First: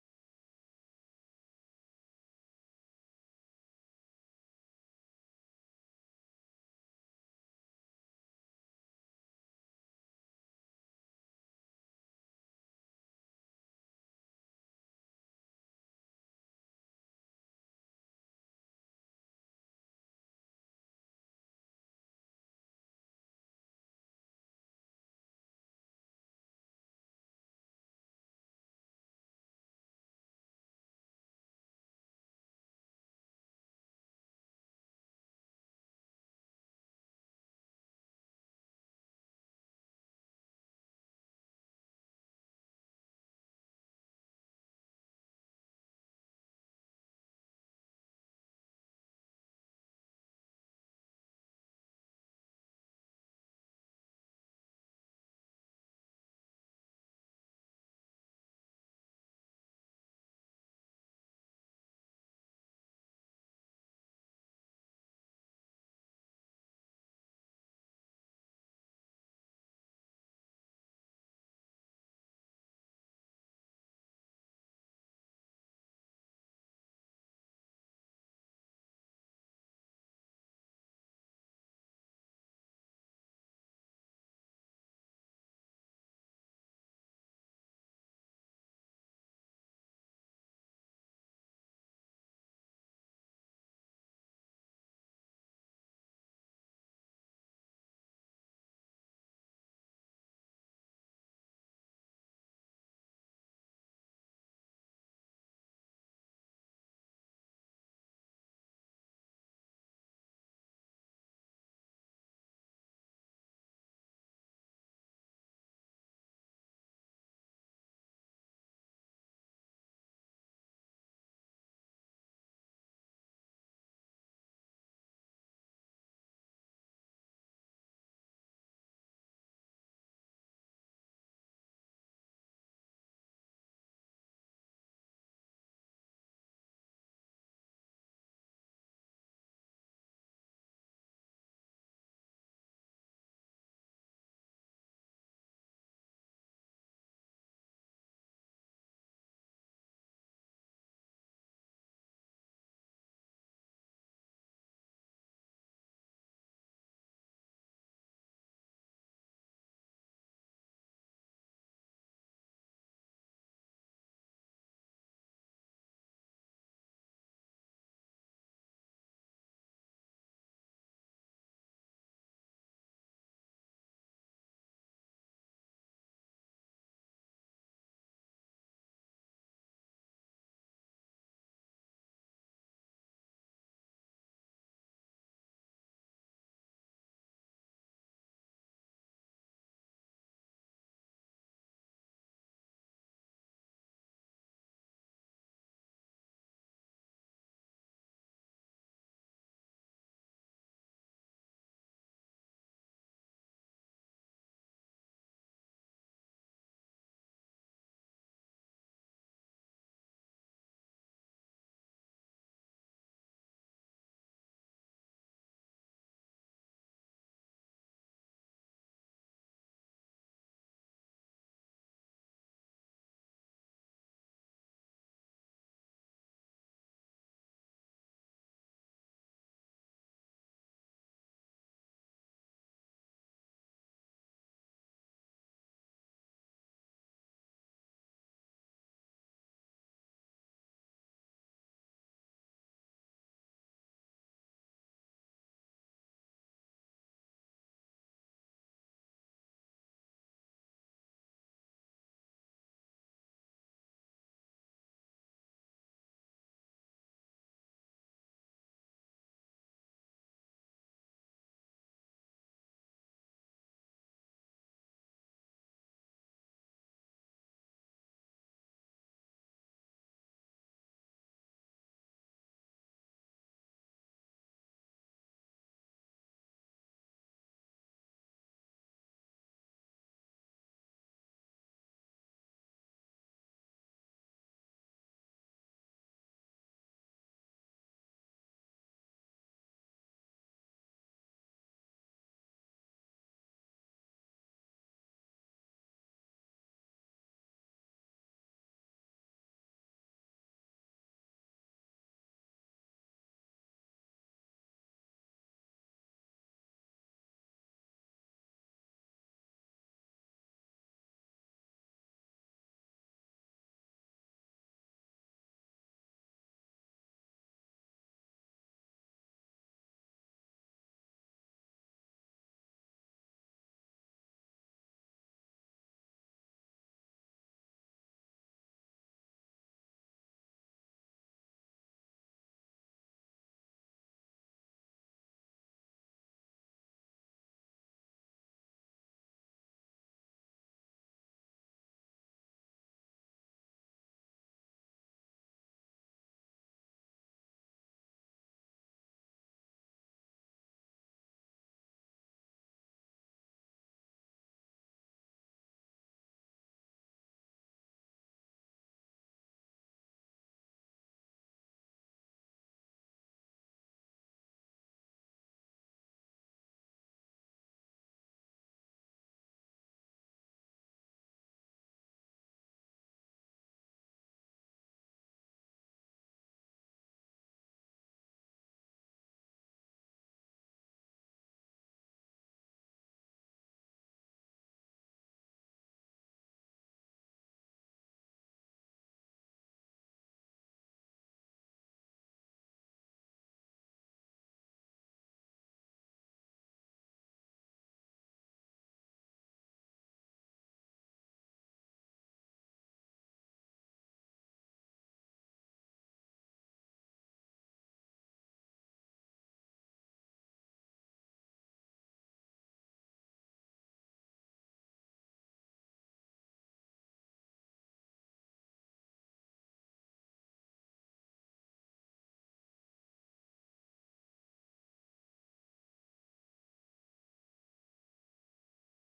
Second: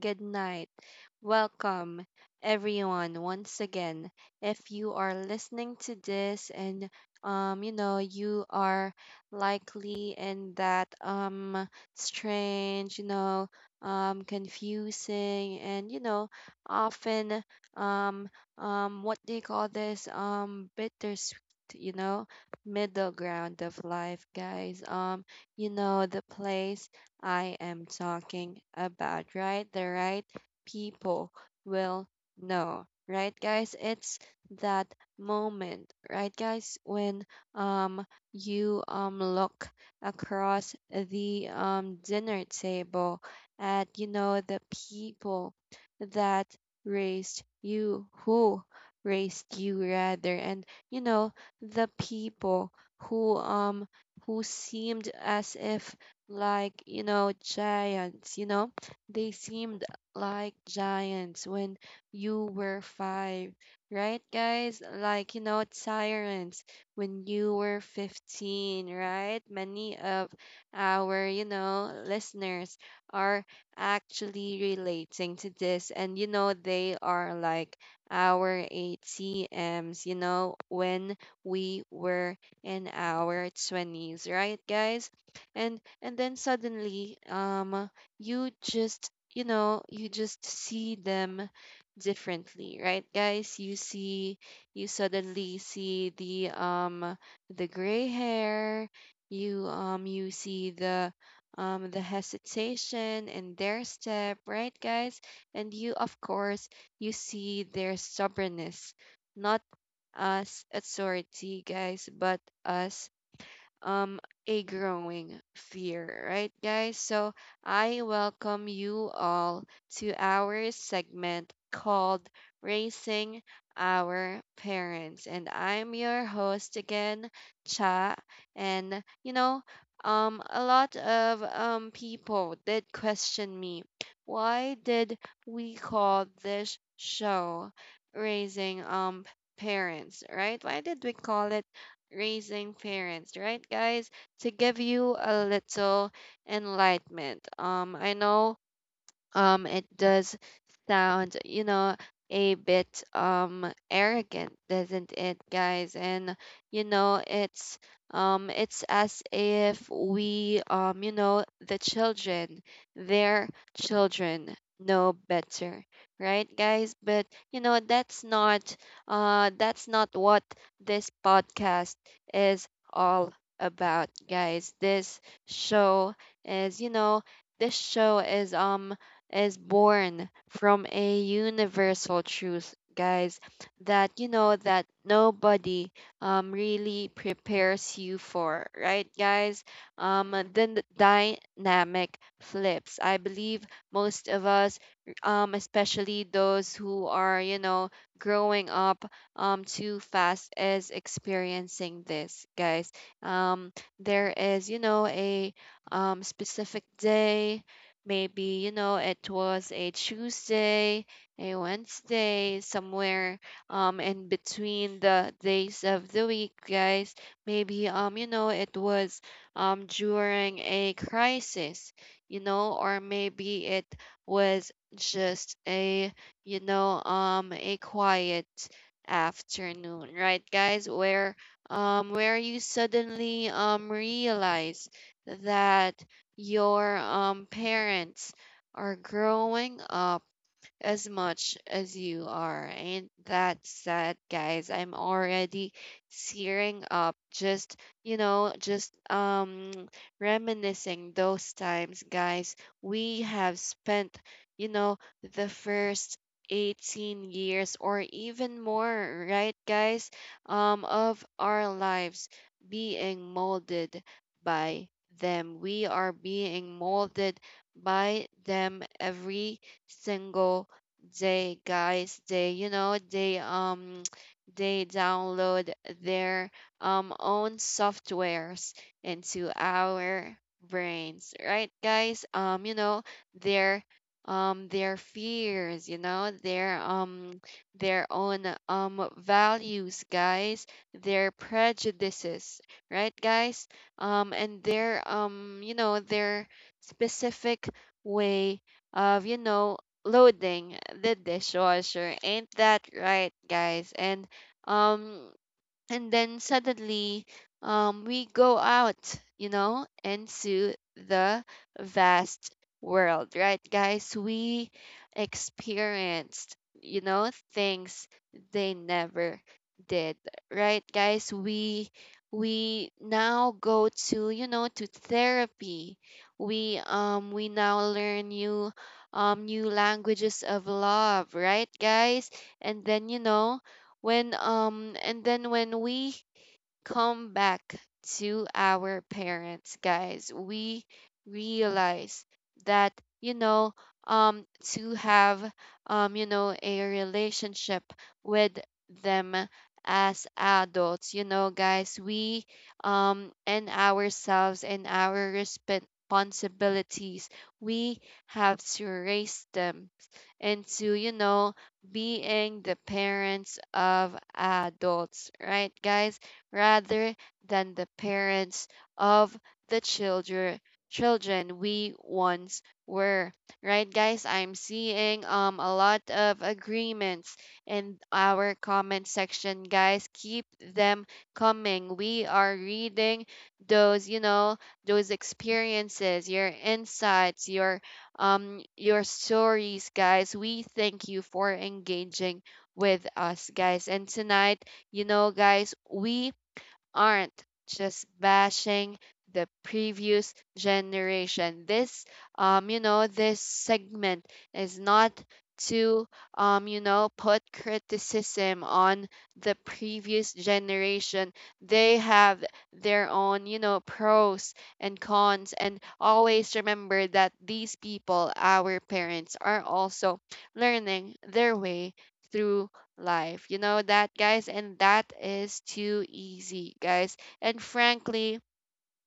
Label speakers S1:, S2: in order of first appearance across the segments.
S1: good night. Welcome, everyone, once again. If you are listening to this, and you are likely in that strange, confusing, and often, um what do you call this, bittersweet, you know? middle ground of life, guys. The place I am talking about, right? The right people will know, right, guys? It's that moment, right, guys, when um you look across the dinner table at the people that raised you, who raised you rather and you know the people who um who seemed as if, like, giants. They seemed like giants when you were five, right, guys, like tyrants when you were 15, right? Many of our, listeners are actually relating to this, and they are like our ATMs, when we were in our 20s, right, guys? And then suddenly, you just, you just see them differently, right, guys? You see, you suddenly see the gray hair, you see the hesitation in their step, right, guys? And you, of course, you see their stubbornness not as authority, guys, but as um a growing fear, right, guys? So I welcome you all to our segment called Raising Our Parents, and I'm your host again, Cha. And a lot of people did question me. Why did we call this show Raising Parents, right? Why did we call it Raising Parents, right, guys? To give you a little enlightenment. I know it does sound, a bit arrogant, doesn't it, guys? And it's, it's as if we, the children, their children, know better, right, guys? But that's not, that's not what this podcast is all about, guys. This show is, this show is, is born from a universal truth, guys, that that nobody really prepares you for, right, guys? Then the dynamic flips. I believe most of us, especially those who are, growing up too fast, is experiencing this, guys. um there is, a specific day. Maybe, it was a Tuesday, a Wednesday, somewhere in between the days of the week, guys. Maybe, it was during a crisis, or maybe it was just a, a quiet afternoon, right, guys, where you suddenly realize that your, parents are growing up as much as you are. And that's that, guys. I'm already tearing up, just, you know, just um reminiscing those times, guys. We have spent, you know, the first 18 years or even more, right, guys, of our lives being molded by them. We are being molded by them every single they, guys. They, they they download their own softwares into our brains, right, guys. Their, their fears, their own, values, guys, their prejudices, right, guys. And their, their specific way of, loading the dishwasher. Ain't that right, guys? And um and then suddenly, we go out, into the vast world, right, guys. We experienced, things they never did, right, guys. We now go to, to therapy. We now learn new, new languages of love, right, guys? And then, you know when and then when we come back to our parents, guys, we realize that, you know, um, to have, a relationship with them as adults, guys, we, and ourselves and our responsibilities, we have to raise them, and to, being the parents of adults, right, guys, rather than the parents of the children we once were, right, guys? I'm seeing a lot of agreements in our comment section, guys. Keep them coming. We are reading those, those experiences, your insights, your, your stories, guys. We thank you for engaging with us, guys. And tonight, guys, we aren't just bashing the previous generation. This, this segment is not to, put criticism on the previous generation. They have their own, pros and cons. And always remember that these people, our parents, are also learning their way through life. You know that, guys, and that is too easy, guys. And frankly,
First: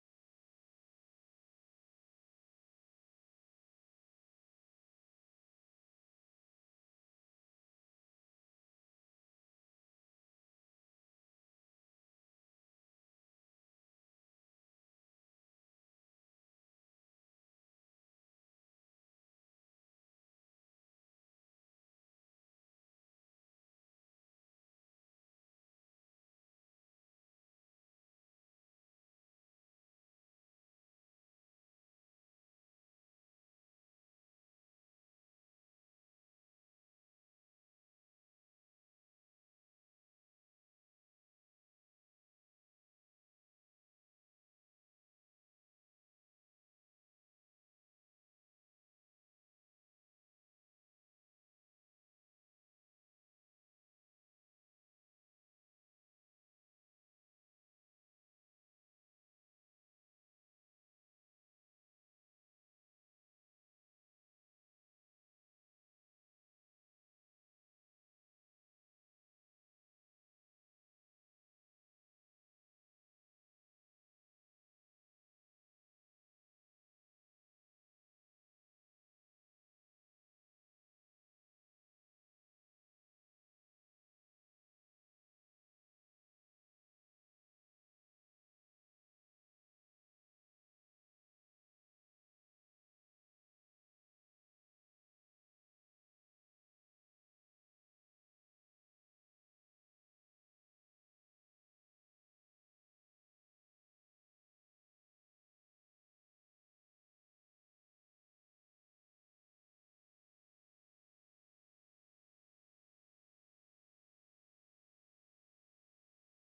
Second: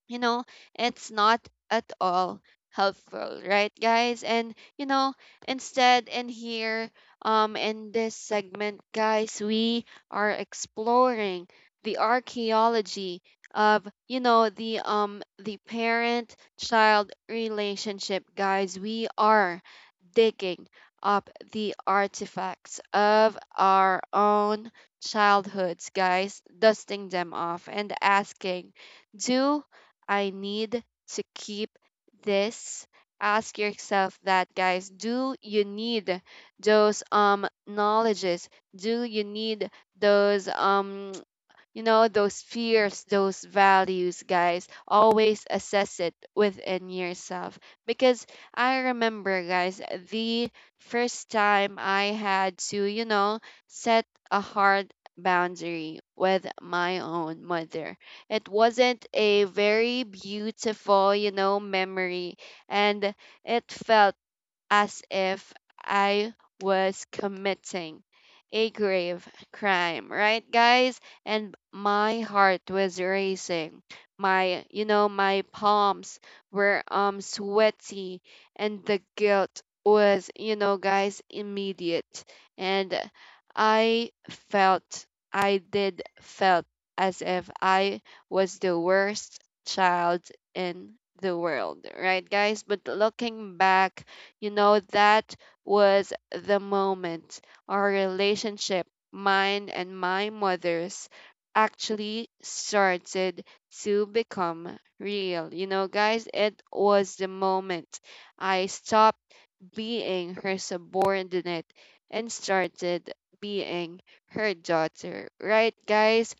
S1: you know, it's not at all helpful, right, guys? And instead in here, in this segment, guys, we are exploring the archaeology of, the parent child relationship, guys. We are digging up the artifacts of our own childhoods, guys, dusting them off and asking, do I need to keep this? Ask yourself that, guys. Do you need those knowledges? Do you need those, those fears, those values, guys? Always assess it within yourself. Because I remember, guys, the first time I had to, set a hard boundary with my own mother. It wasn't a very beautiful, memory. And it felt as if I was committing a grave crime, right, guys? And my heart was racing. My, my palms were sweaty, and the guilt was, guys, immediate. And I felt, I did felt as if I was the worst child in the world, right, guys? But looking back, that was the moment our relationship, mine and my mother's, actually started to become real. You know, guys, it was the moment I stopped being her subordinate and started being her daughter, right, guys?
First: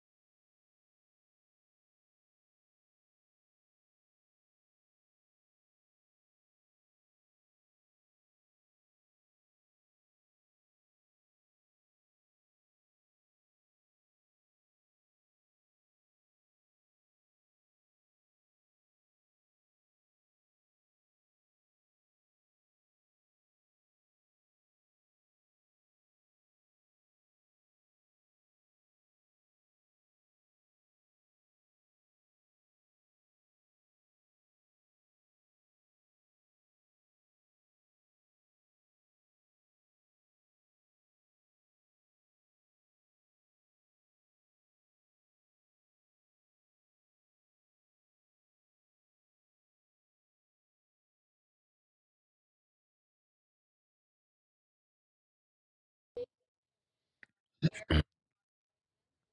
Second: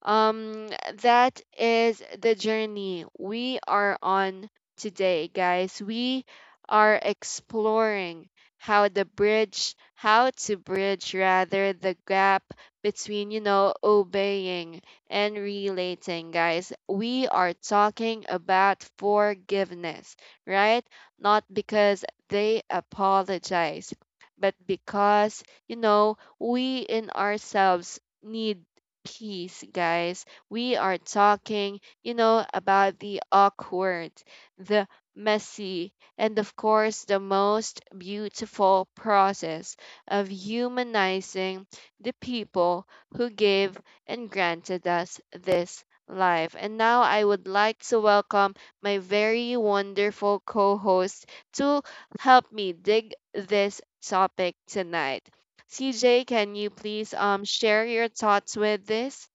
S1: Um, that is the journey we are on today, guys. We are exploring how the bridge, how to bridge rather the gap between, obeying and relating, guys. We are talking about forgiveness, right? Not because they apologize, but because, we in ourselves need peace, guys. We are talking, about the awkward, the messy, and of course, the most beautiful process of humanizing the people who gave and granted us this life. And now I would like to welcome my very wonderful co host to help me dig this topic tonight. CJ, can you please share your thoughts with this?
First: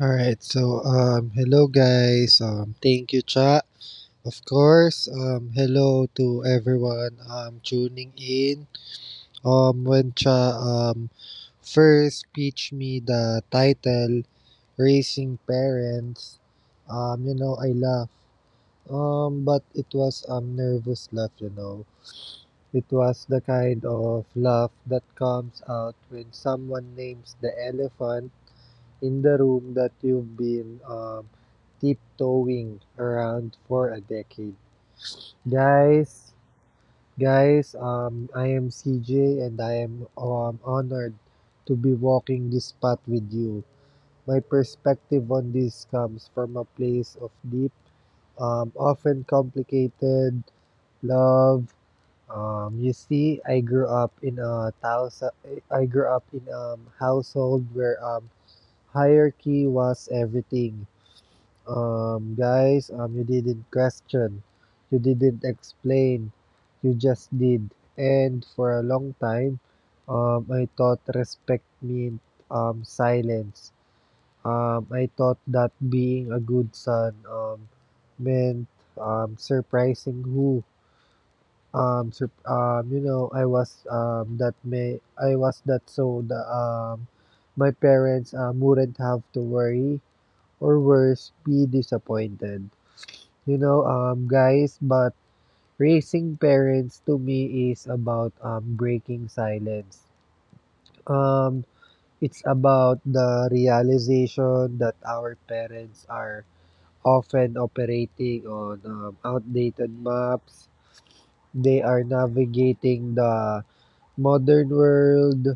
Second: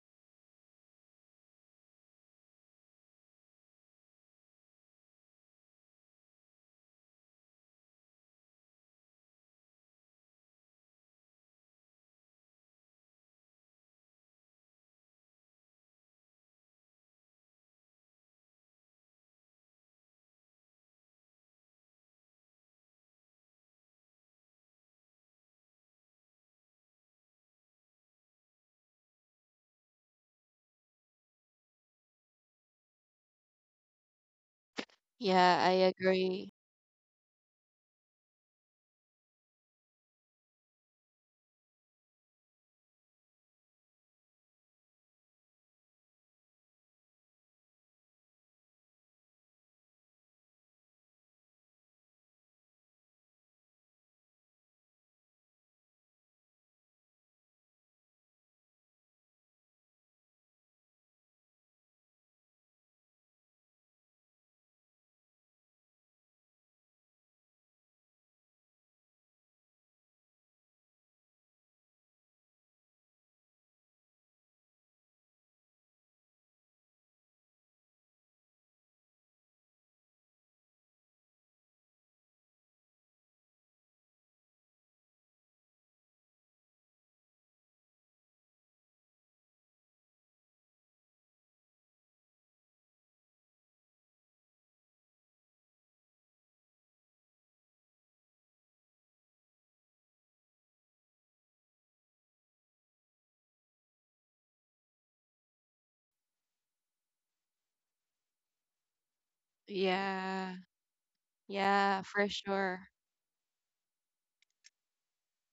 S2: All right. So, hello guys. Thank you, Cha. Of course. Hello to everyone, tuning in. When Cha first pitched me the title, raising parents. You know, I laughed. But it was nervous laugh. You know, it was the kind of laugh that comes out when someone names the elephant in the room that you've been tiptoeing around for a decade.
S1: Yeah, I
S2: Guys,
S1: agree.
S2: guys, I am CJ and I am honored to be walking this path with you. My perspective on this comes from a place of deep, often complicated love. You see, I grew up in a household where hierarchy was everything. Guys, you didn't question, you didn't explain, you just did. And for a long time, I thought respect meant silence. I thought that being a good son meant surprising who. You know, I was that may I was that so the my parents wouldn't have to worry or worse, be disappointed. Guys, but raising parents to me is about breaking silence. Um, it's about the realization that our parents are often operating on outdated
S1: Yeah.
S2: maps. They are
S1: Yeah, for sure.
S2: navigating the modern world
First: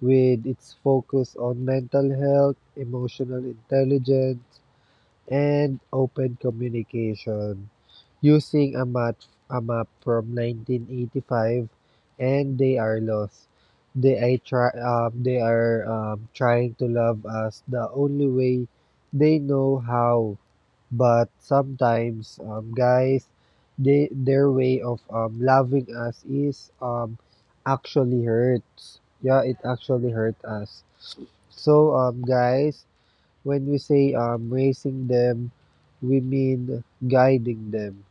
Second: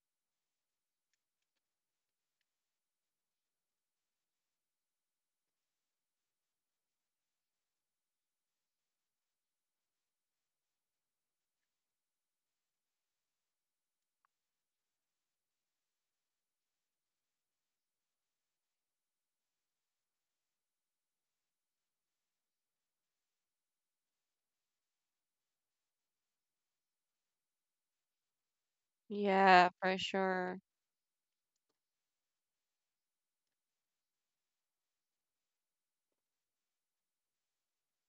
S2: with its focus on mental health, emotional intelligence, and open communication, using a map from 1985, and they are lost. They are trying to love us the only way they know how. But sometimes, guys, they their way of loving us is actually hurts. Yeah, it
S1: Yeah, for
S2: actually hurt
S1: sure.
S2: us. So, guys, when we say raising them, we mean guiding them.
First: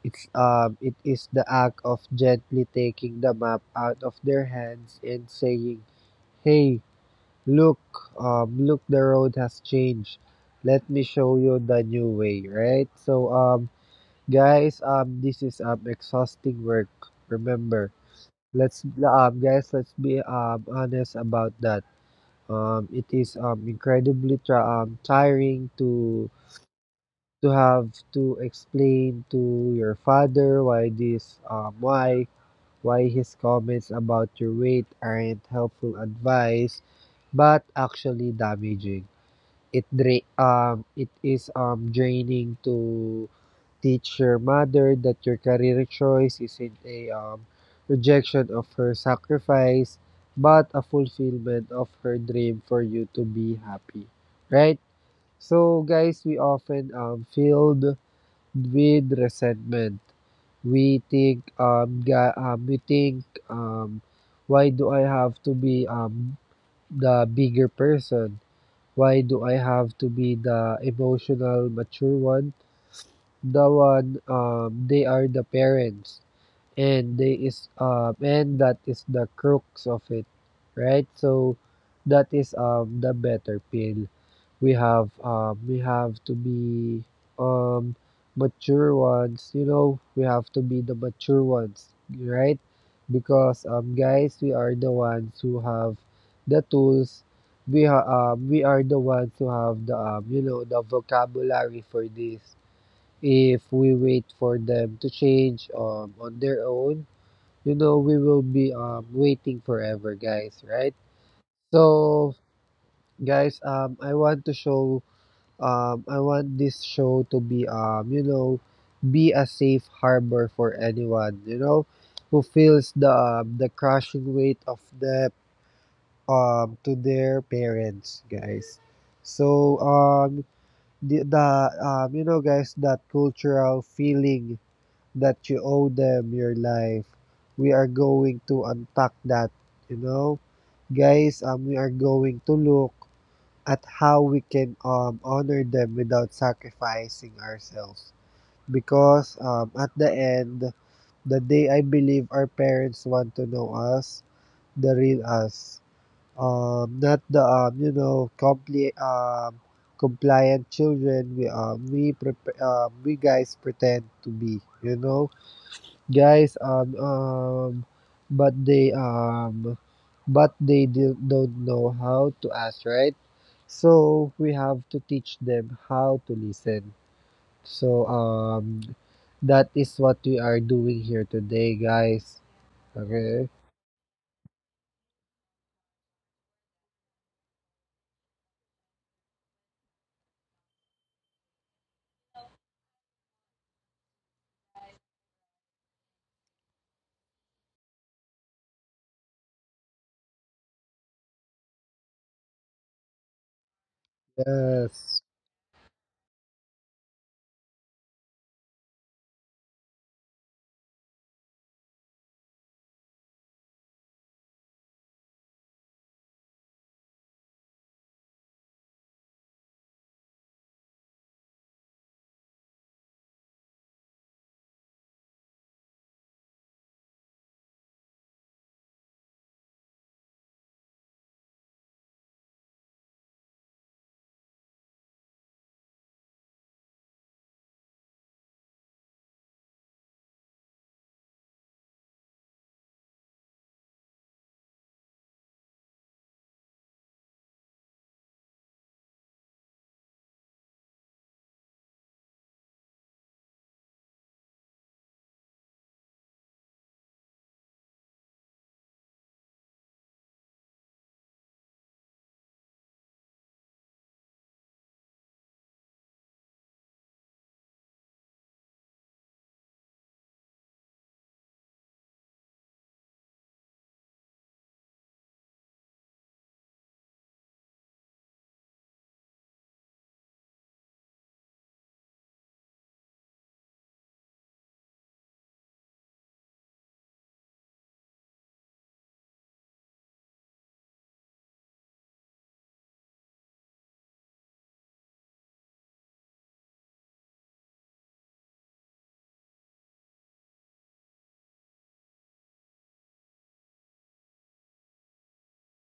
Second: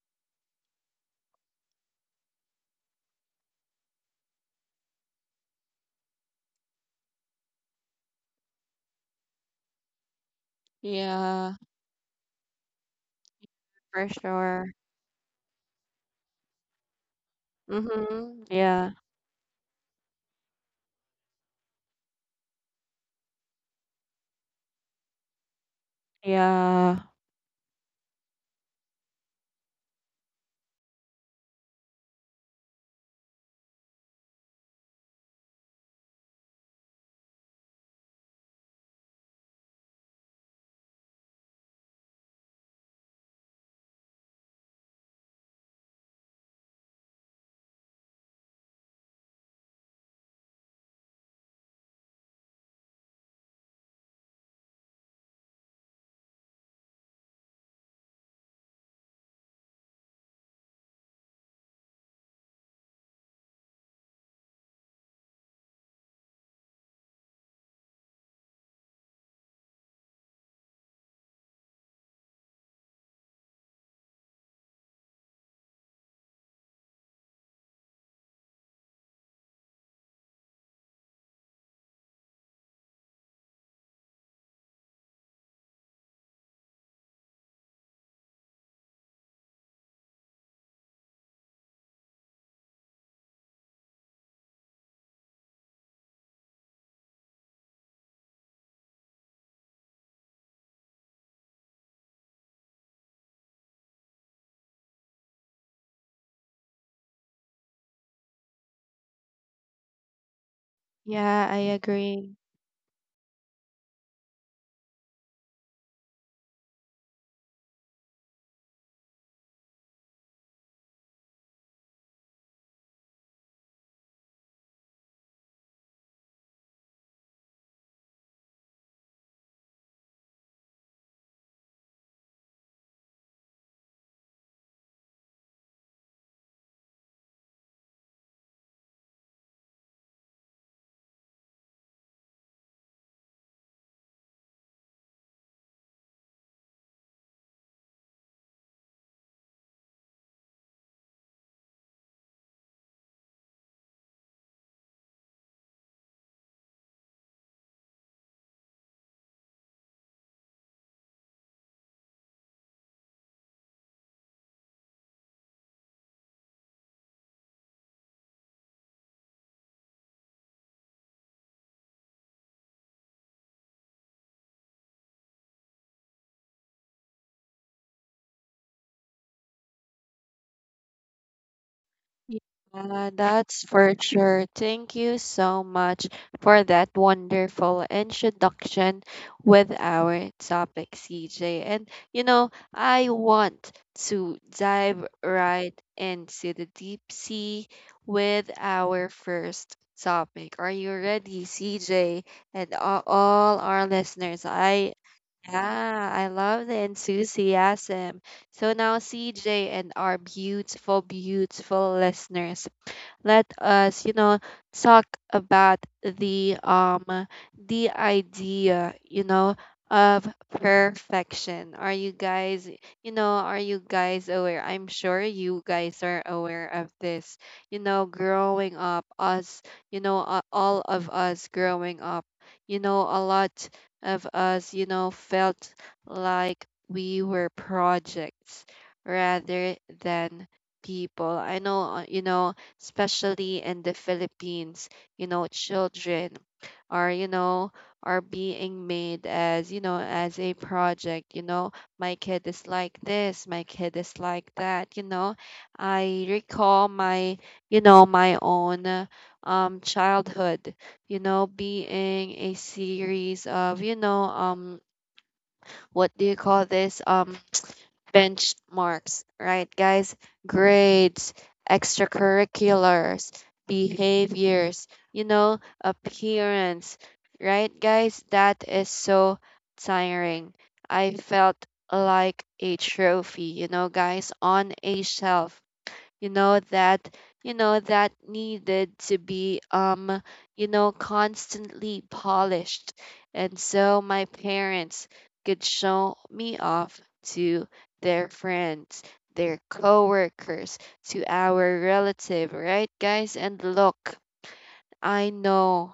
S2: It is the act of gently taking the map out of their hands and saying, "Hey, look, look, the road has changed. Let me show
S1: Yeah,
S2: you the new way, right?" So
S1: for sure.
S2: guys, this is exhausting work. Remember,
S1: Mhm. Yeah.
S2: let's be honest about that. It is incredibly tiring to
S1: Yeah.
S2: to have to explain to your father why this why his comments about your weight aren't helpful advice but actually damaging. It is draining to teach your mother that your career choice isn't a rejection of her sacrifice but a fulfillment of her dream for you to be happy. Right? So guys, we often feel with resentment. We think, um, why do I have to be the bigger person? Why do I have to be the emotional, mature one? The one, they are the parents, and they is, and that is the crux of it, right? So, that is the better pill we have to be um, mature ones, you know, we have to be the mature ones, right? Because guys, we are the ones who have the tools. We we are the ones who have the you know, the vocabulary for this. If we wait for them to change on their own, you know, we will be waiting forever, guys, right?
S1: Yeah, I
S2: So
S1: agree.
S2: guys, I want this show to be, you know, be a safe harbor for anyone, you know, who feels the crushing weight of debt to their parents, guys. So the you know, guys, that cultural feeling that you owe them your life. We are going to unpack that, you know, guys. We are going to look at how we can honor them without sacrificing ourselves. Because at the end, the day, I believe our parents want to know us, the real us, not the compliant children we prep we guys pretend to be. You know, guys. But they um but they don't know how to ask, right? So we have to teach them how to listen. So that is what we are doing here today, guys.
S1: Yeah,
S2: Okay.
S1: that's for sure. Thank you so much for that wonderful introduction with our topic, CJ. And I want to dive right into the deep sea with our first topic. Are you ready, CJ? And a- all our listeners, I
S2: Yes.
S1: yeah, I love the enthusiasm. So now, CJ and our beautiful, beautiful listeners, let us, talk about the idea, of perfection. Are you guys, are you guys aware? I'm sure you guys are aware of this. Growing up, us, all of us growing up, a lot of us, felt like we were projects rather than people. I know, especially in the Philippines, children are, are being made as, as a project, my kid is like this, my kid is like that, I recall my, my own, childhood, being a series of, what do you call this? Benchmarks, right, guys? Grades, extracurriculars, behaviors, appearance, right, guys? That is so tiring. I felt like a trophy, guys, on a shelf that that needed to be, constantly polished, and so my parents could show me off to their friends, their coworkers, to our relative, right, guys. And look, I know,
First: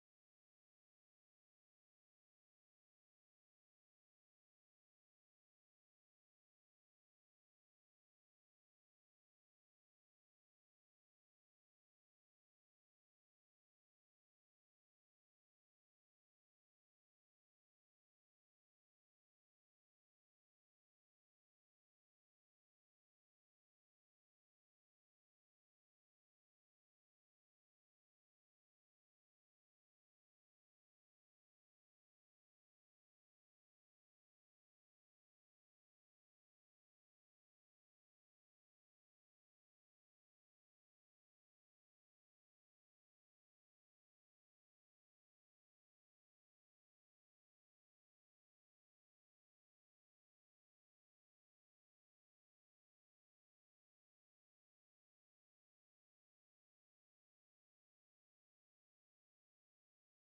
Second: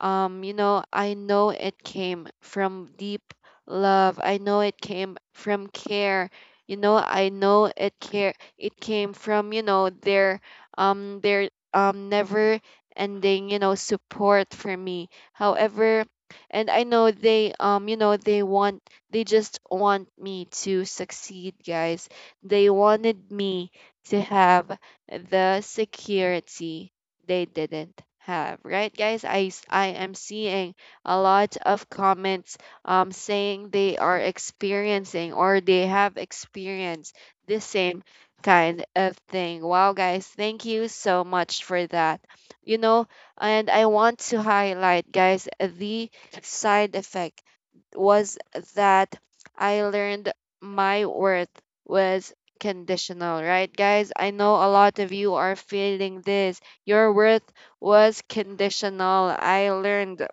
S1: I know it came from deep love. I know it came from care. I know it care it came from, their, their never ending, support for me. However, and I know they, you know they want they just want me to succeed, guys. They wanted me to have the security they didn't have, right, guys. I s- I am seeing a lot of comments, saying they are experiencing or they have experienced the same kind of thing. Wow, guys, thank you so much for that, you know and I want to highlight, guys, the side effect was that I learned my worth was conditional, right, guys? I know a lot of you are feeling this. Your worth was conditional. I learned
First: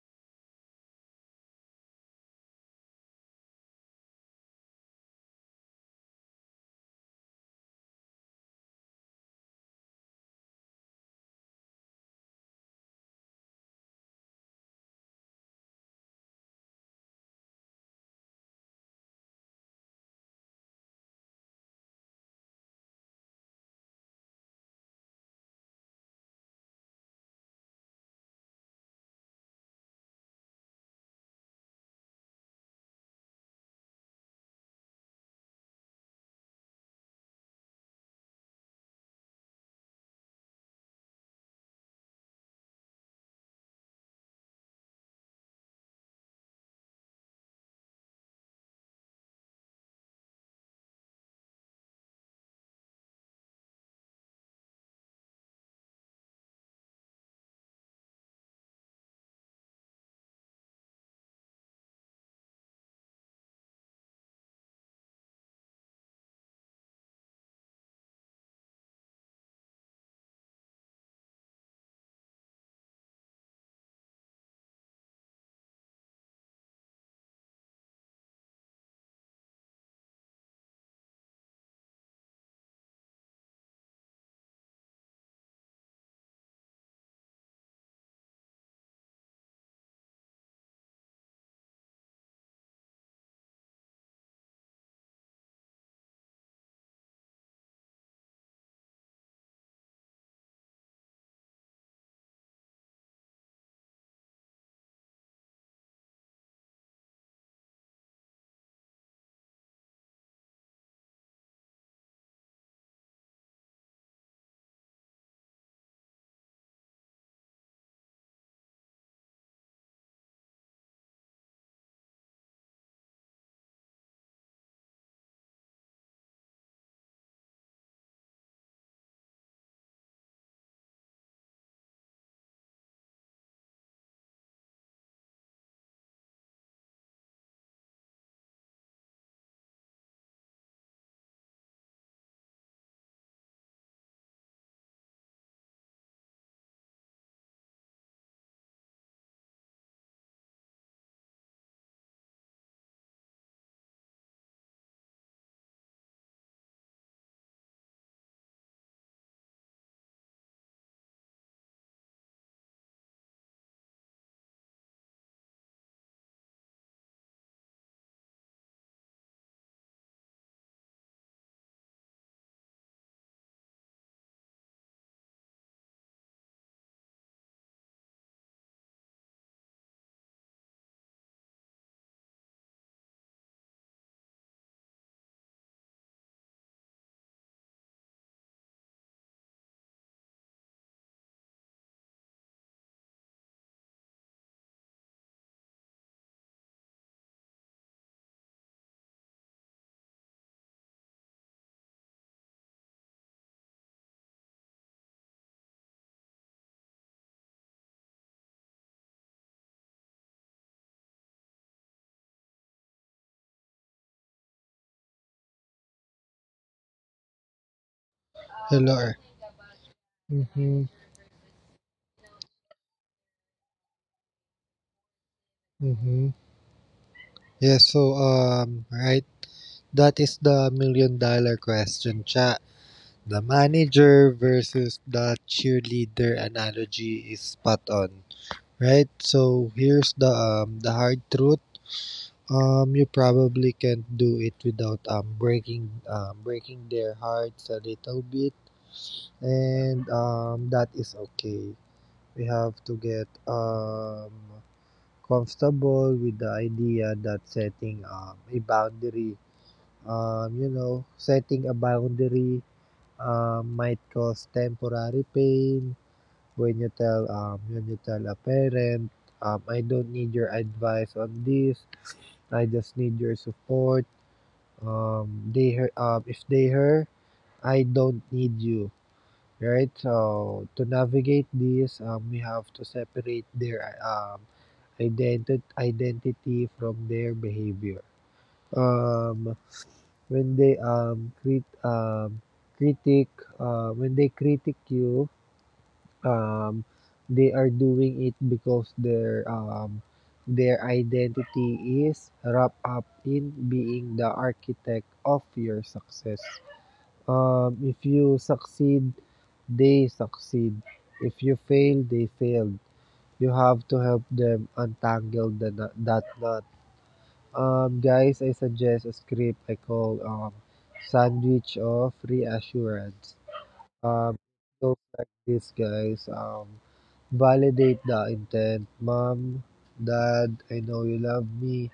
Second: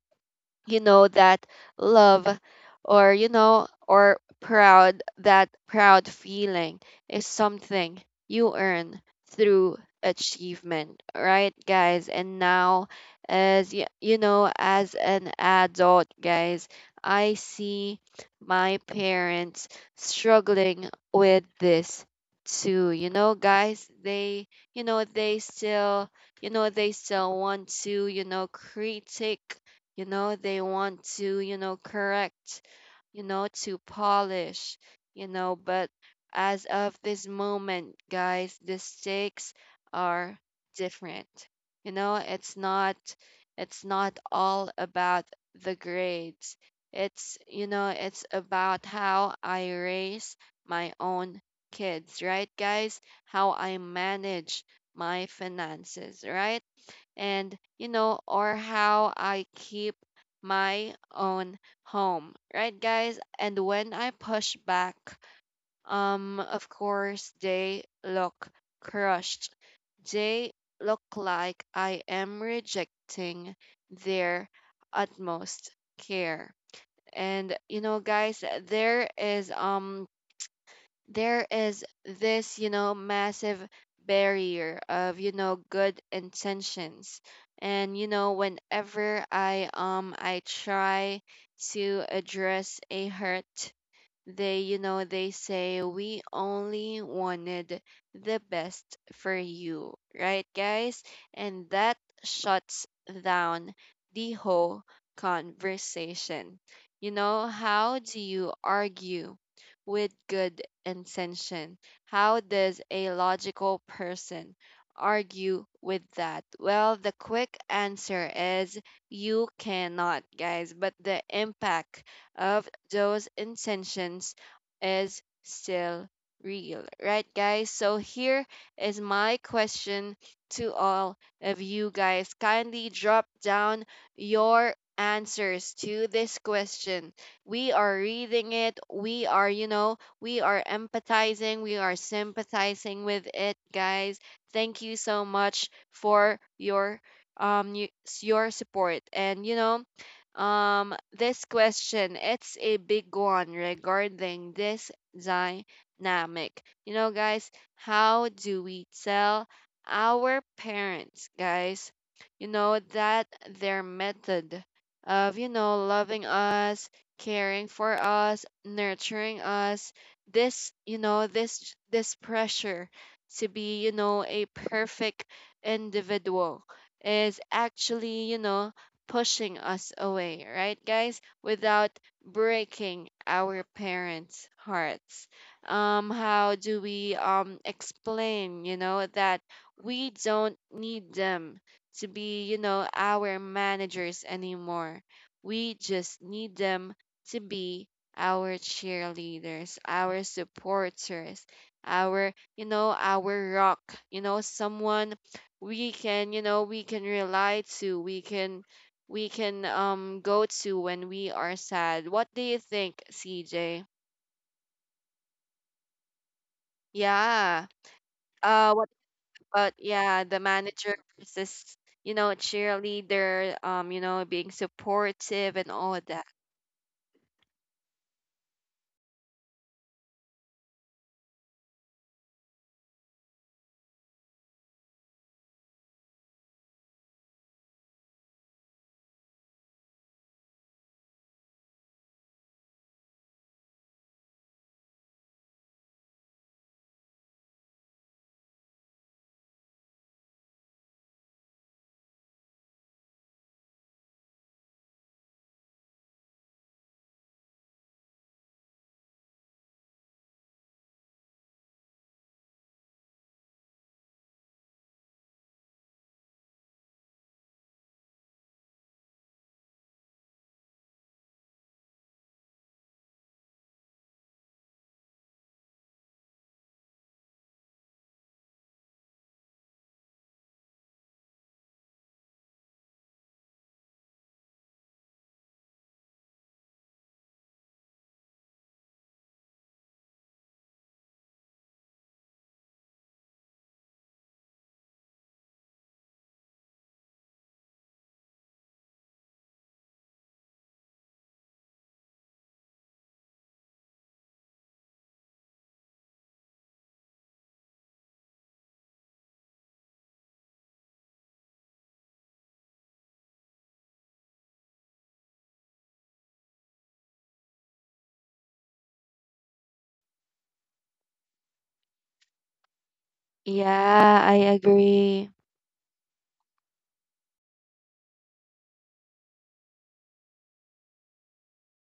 S1: that love or proud feeling is something you earn through achievement, right, guys? And now, as you, you know as an adult, guys, I see my parents struggling with this too, guys. They you know they still you know they still want to critique, they want to correct, to polish, but as of this moment, guys, the stakes are different. you know it's not it's not all about the grades. It's you know it's about how I raise my own kids, right, guys? How I manage my finances, right? And or how I keep my own home, right, guys? And when I push back, of course they look crushed. They look like I am rejecting their utmost care. And, guys, there is this, massive barrier of, good intentions. And whenever I try to address a hurt, they say we only wanted the best for you, right, guys? And that shuts down the whole conversation. How do you argue with good intention? How does a logical person argue with that? Well, the quick answer is you cannot, guys, but the impact of those intentions is still real, right, guys? So, here is my question to all of you guys. Kindly drop down your answers to this question. We are reading it. We are empathizing, we are sympathizing with it, guys. Thank you so much for um y- your support. And this question, it's a big one regarding this dynamic. Guys, how do we tell our parents, guys, that their method of, loving us, caring for us, nurturing us, this pressure to be, a perfect individual is actually, pushing us away, right, guys? Without breaking our parents' hearts. How do we, explain, that we don't need them to be, our managers anymore? We just need them to be our cheerleaders, our supporters, our rock, someone we can rely to, we can go to when we are sad. What do you think, CJ? Yeah. What
S2: Hello.
S1: about, yeah, the
S2: Mm-hmm.
S1: manager versus cheerleader, being supportive and all of
S2: Mm-hmm.
S1: that.
S2: Yes. So right, that is the million dollar question, chat The manager versus the cheerleader analogy is spot on, right? So here's the hard truth. You probably can't do it without breaking their hearts a little bit, and that is okay. We have to get comfortable with the idea that setting a boundary, you know, setting a boundary might cause temporary pain. When you tell a parent, I don't need your advice on this, I just need your support. They hear If they hear, I don't need you, right? So to navigate this, we have to separate their identity from their behavior. um when they crit critic when they critic you, um, they are doing it because their identity is wrapped up in being the architect of your success. If you succeed, they succeed. If you fail, they failed. You have to help them untangle that knot. Guys, I suggest a script I call Sandwich of Reassurance.
S1: Yeah, I
S2: Um, Goes like
S1: agree.
S2: this, guys. Validate the intent. Mom, Dad, I know you love me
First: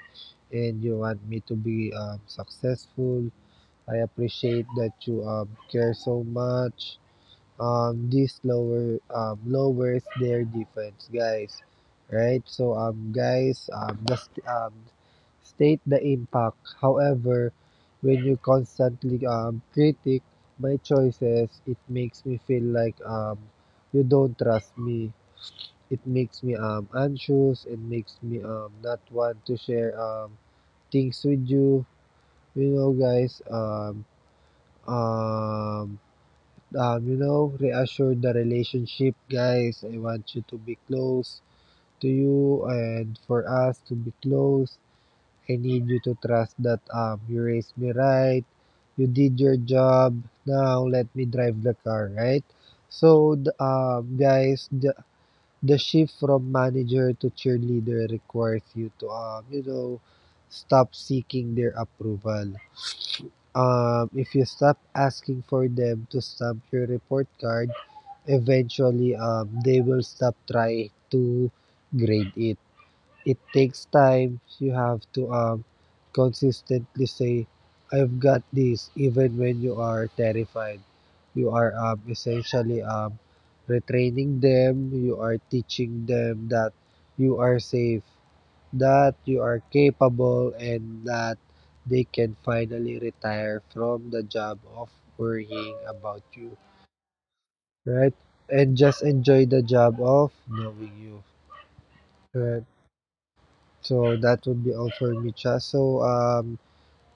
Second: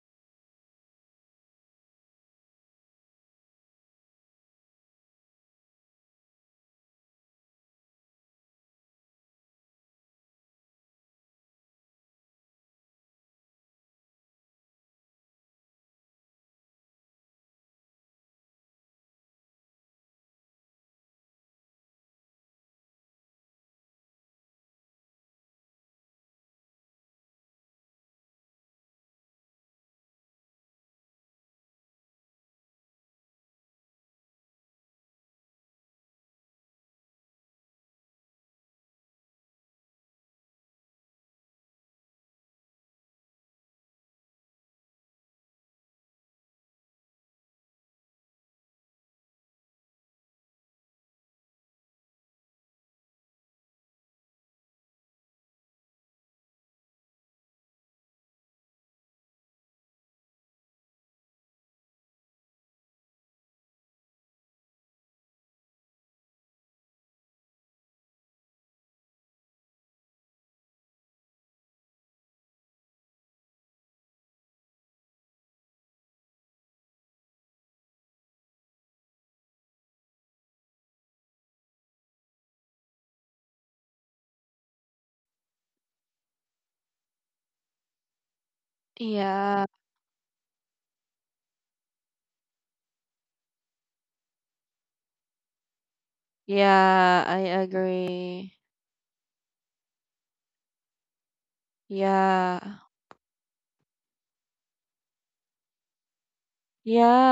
S2: and you want me to be successful. I appreciate that you care so much. This lowers their defense, guys. Right? So, guys, just state the impact. However, when you constantly critic my choices, it makes me feel like you don't trust me. It makes me anxious. It makes me not want to share things with you. You know, guys. Um you know, reassure the relationship, guys. I want you to be close to you and for us to be close. I need you to trust that you raised me right. You did your job. Now let me drive the car, right? So, guys, the shift from manager to cheerleader requires you to you know, stop seeking their approval. If you stop asking for them to stamp your report card, eventually they will stop trying to grade it. It takes time. You have to consistently say, "I've got this," even when you are terrified. You are essentially retraining them. You are teaching them that you are safe, that you
S1: Yeah.
S2: are capable, and that they can finally retire from the job of worrying about you,
S1: Yeah, I
S2: right?
S1: agree.
S2: And just enjoy the job of knowing you.
S1: Yeah.
S2: Right. So that would be all for me, Cha.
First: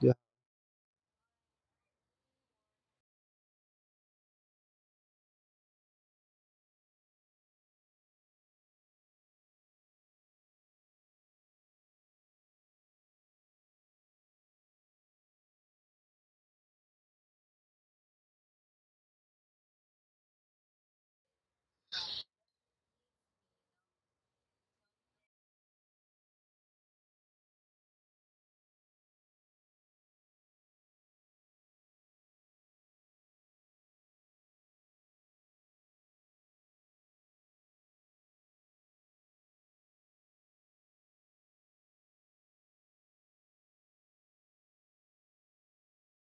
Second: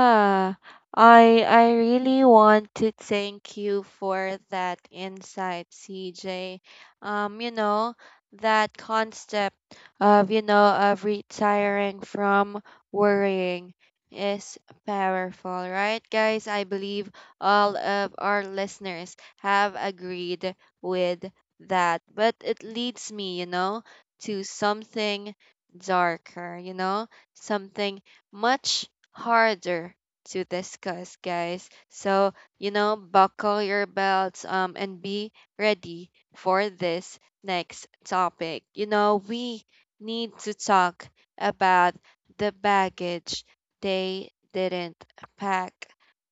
S2: Yeah.
S1: I really want to thank you for that insight, CJ. Um, you know, that concept of, retiring from worrying is powerful, right, guys? I believe all of our listeners have agreed with that. But it leads me, to something darker, something much harder to discuss, guys. So, buckle your belts, and be ready for this next topic. We need to talk about the baggage they didn't pack,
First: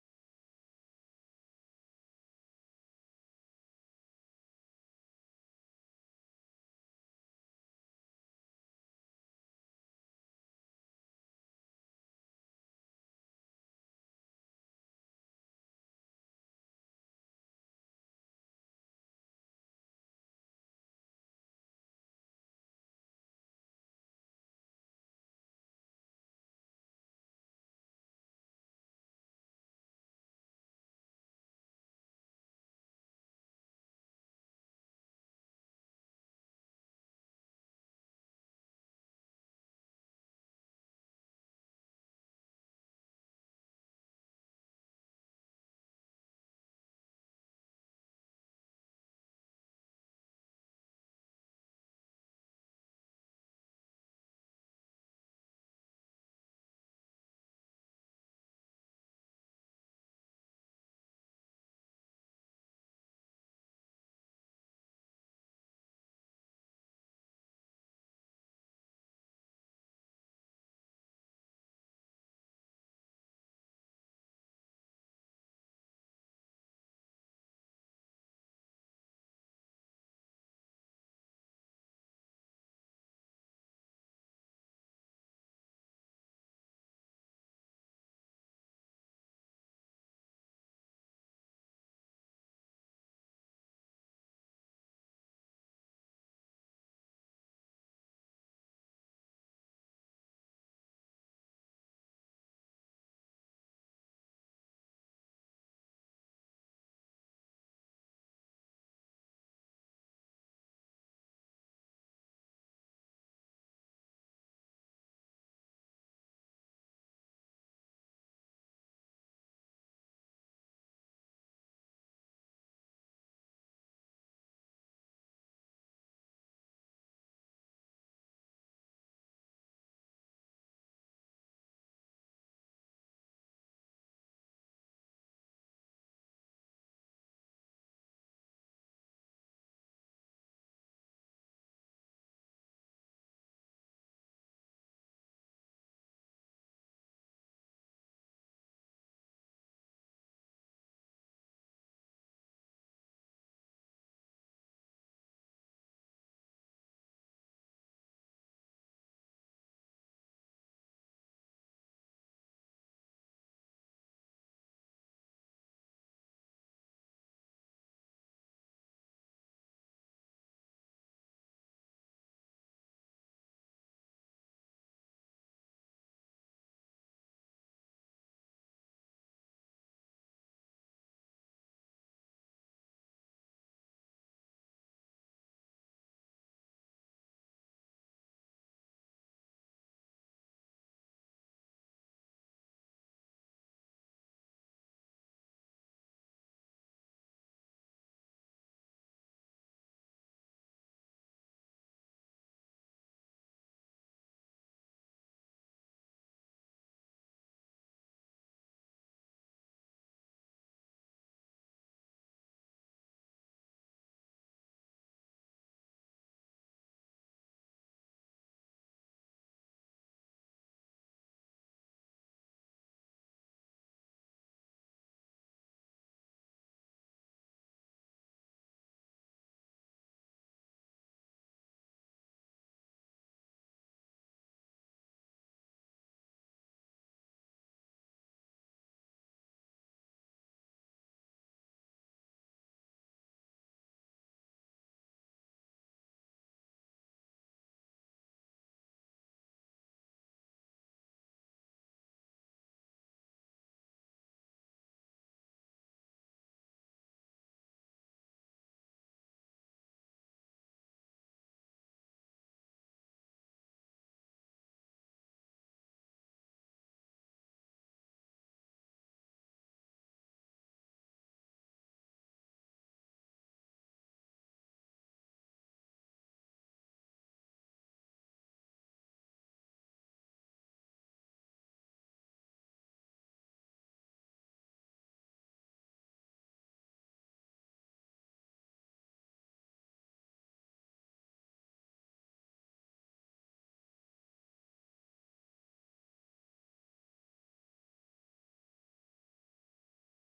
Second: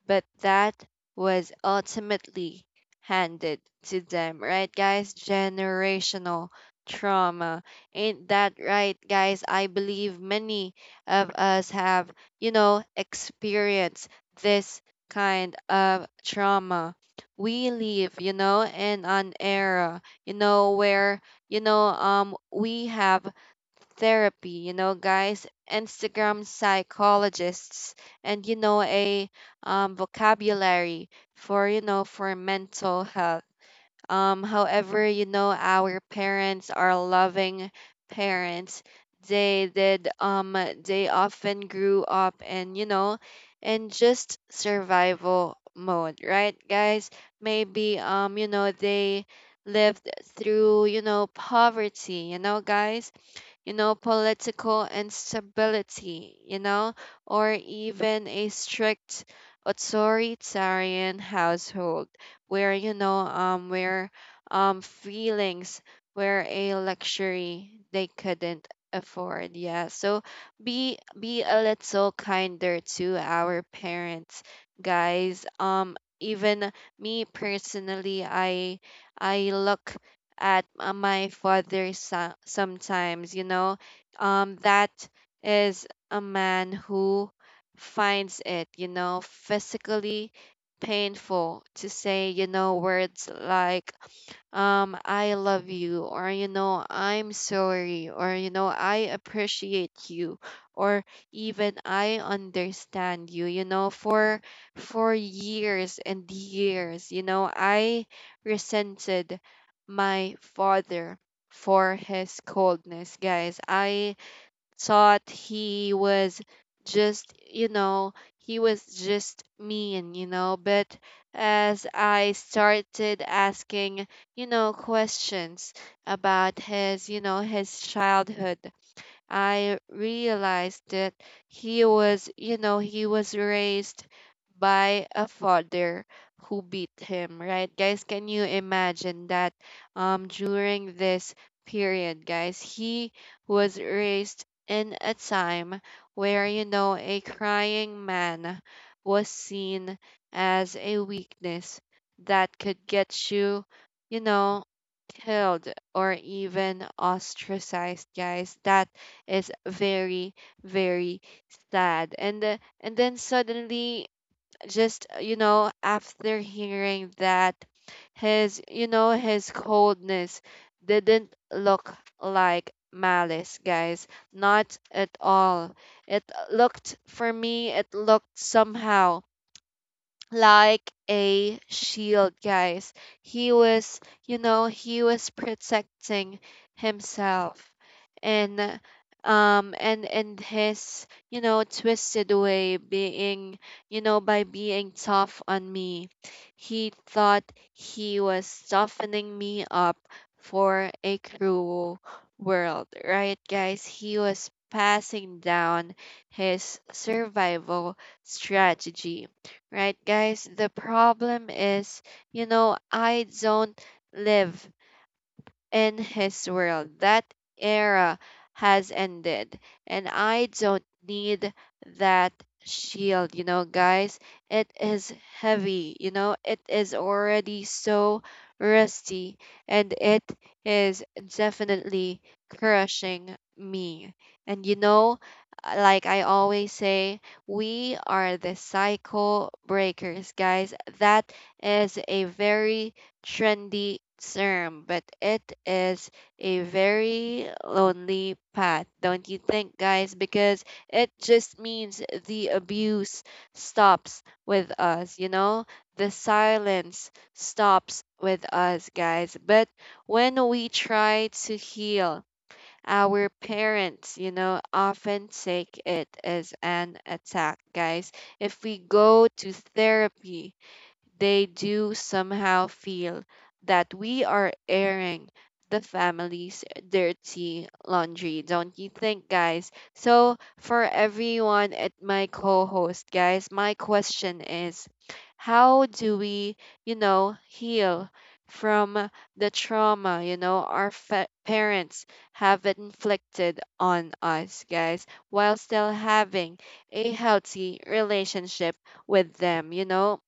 S1: but that was ultimately handed to them, right, guys? Generational trauma. Ain't that right, guys? I believe many of us have, experience this kind of trauma. We live, in an era, where, we have therapy, guys, Instagram psychologists, and, a, vocabulary for, mental health. However, our parents are loving parents. They did, um, they often grew up, in just survival mode, right, guys? Maybe, they lived through, poverty, guys, political instability, or even a strict authoritarian household where feelings were a luxury they couldn't afford. Yeah. So be a little kinder to our parents, guys. Even me personally, I look at, my father, sometimes. That is a man who finds it, physically painful to say, words like, I love you, or I'm sorry, or I appreciate you, or even I understand you. You know For years and years, I resented my father for his coldness, guys. I thought just, you know, he was just mean. But as I started asking, questions about his, childhood, I realized that he was raised by a father who beat him, right? Guys, can you imagine that, during this period, guys, he was raised in a time where, a crying man was seen as a weakness that could get you, you know, killed or even ostracized, guys. That is very very sad, and and then suddenly, just you know after hearing that, his you know his coldness didn't look like malice, guys. Not at all. It looked for me, it looked somehow like a shield, guys. He was, he was protecting himself, and uh, and his, twisted way being, by being tough on me. He thought he was softening me up for a cruel world, right, guys? He was passing down his survival strategy, right, guys? The problem is, I don't live in his world. That era has ended, and I don't need that shield, guys. It is heavy, it is already so rusty, and it is definitely crushing me. And, like I always say, we are the cycle breakers, guys. That is a very trendy term, but it is a very lonely path, don't you think, guys? Because it just means the abuse stops with us, you know? The silence stops with us, guys. But when we try to heal, our parents, often take it as an attack, guys. If we go to therapy, they do somehow feel that we are airing the family's dirty laundry, don't you think, guys? So, for everyone at my co host, guys, my question is, how do we, heal from the trauma, our parents have inflicted on us, guys, while still having a healthy relationship with them, you know?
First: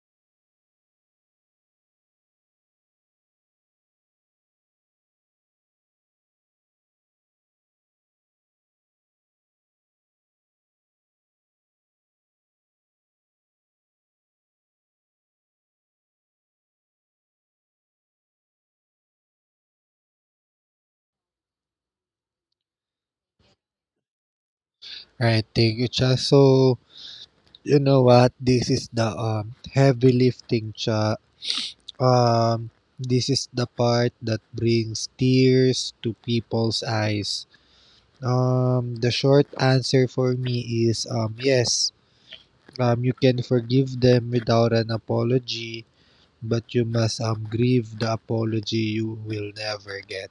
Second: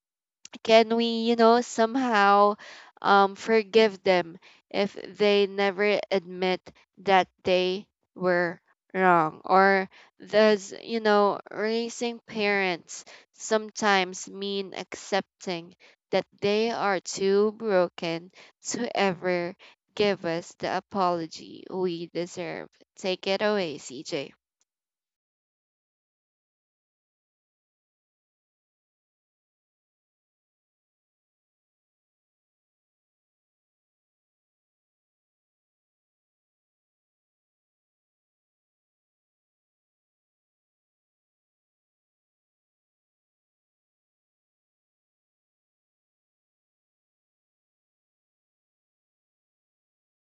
S1: Can we, somehow, forgive them if they never admit that they were wrong? Or does, raising parents sometimes mean accepting that they are too broken to ever give us the apology we deserve? Take it away, CJ.
S2: Right, thank you, Cha. So you know what? This is the heavy lifting, Cha. Um, this is the part that brings tears to people's eyes. The short answer for me is yes. You can forgive them without an apology, but you must grieve the apology you will never get.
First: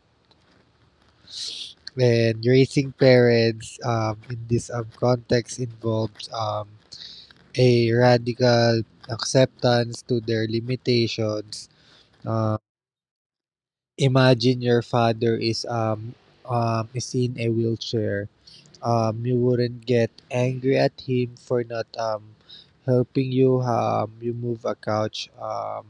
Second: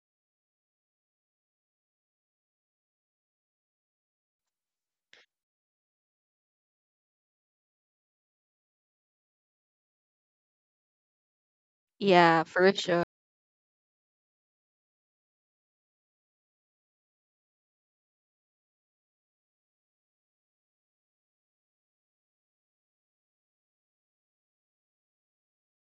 S2: When raising parents in this context involves a radical acceptance to their limitations.
S1: Yeah,
S2: Uh,
S1: for sure.
S2: Imagine your father is in a wheelchair. You wouldn't get angry at him for not helping you move a couch.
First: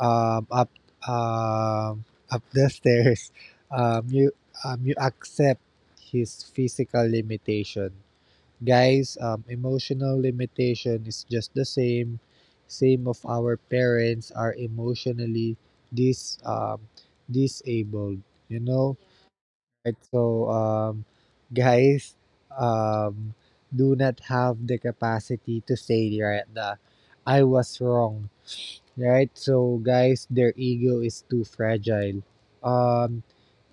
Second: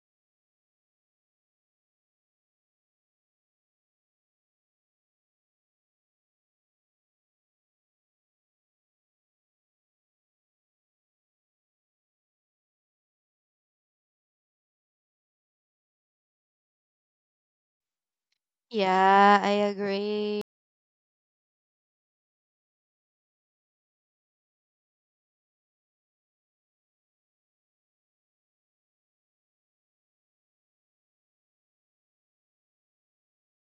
S2: um, up um, up the stairs, um, you you accept his physical limitation. Guys, emotional limitation is just the same. Same of our parents are emotionally dis um, disabled. You know,
S1: Yeah, I
S2: right?
S1: agree.
S2: So, guys, um, do not have the capacity to say, right, the I was wrong, right? So guys, their ego is too fragile. Um,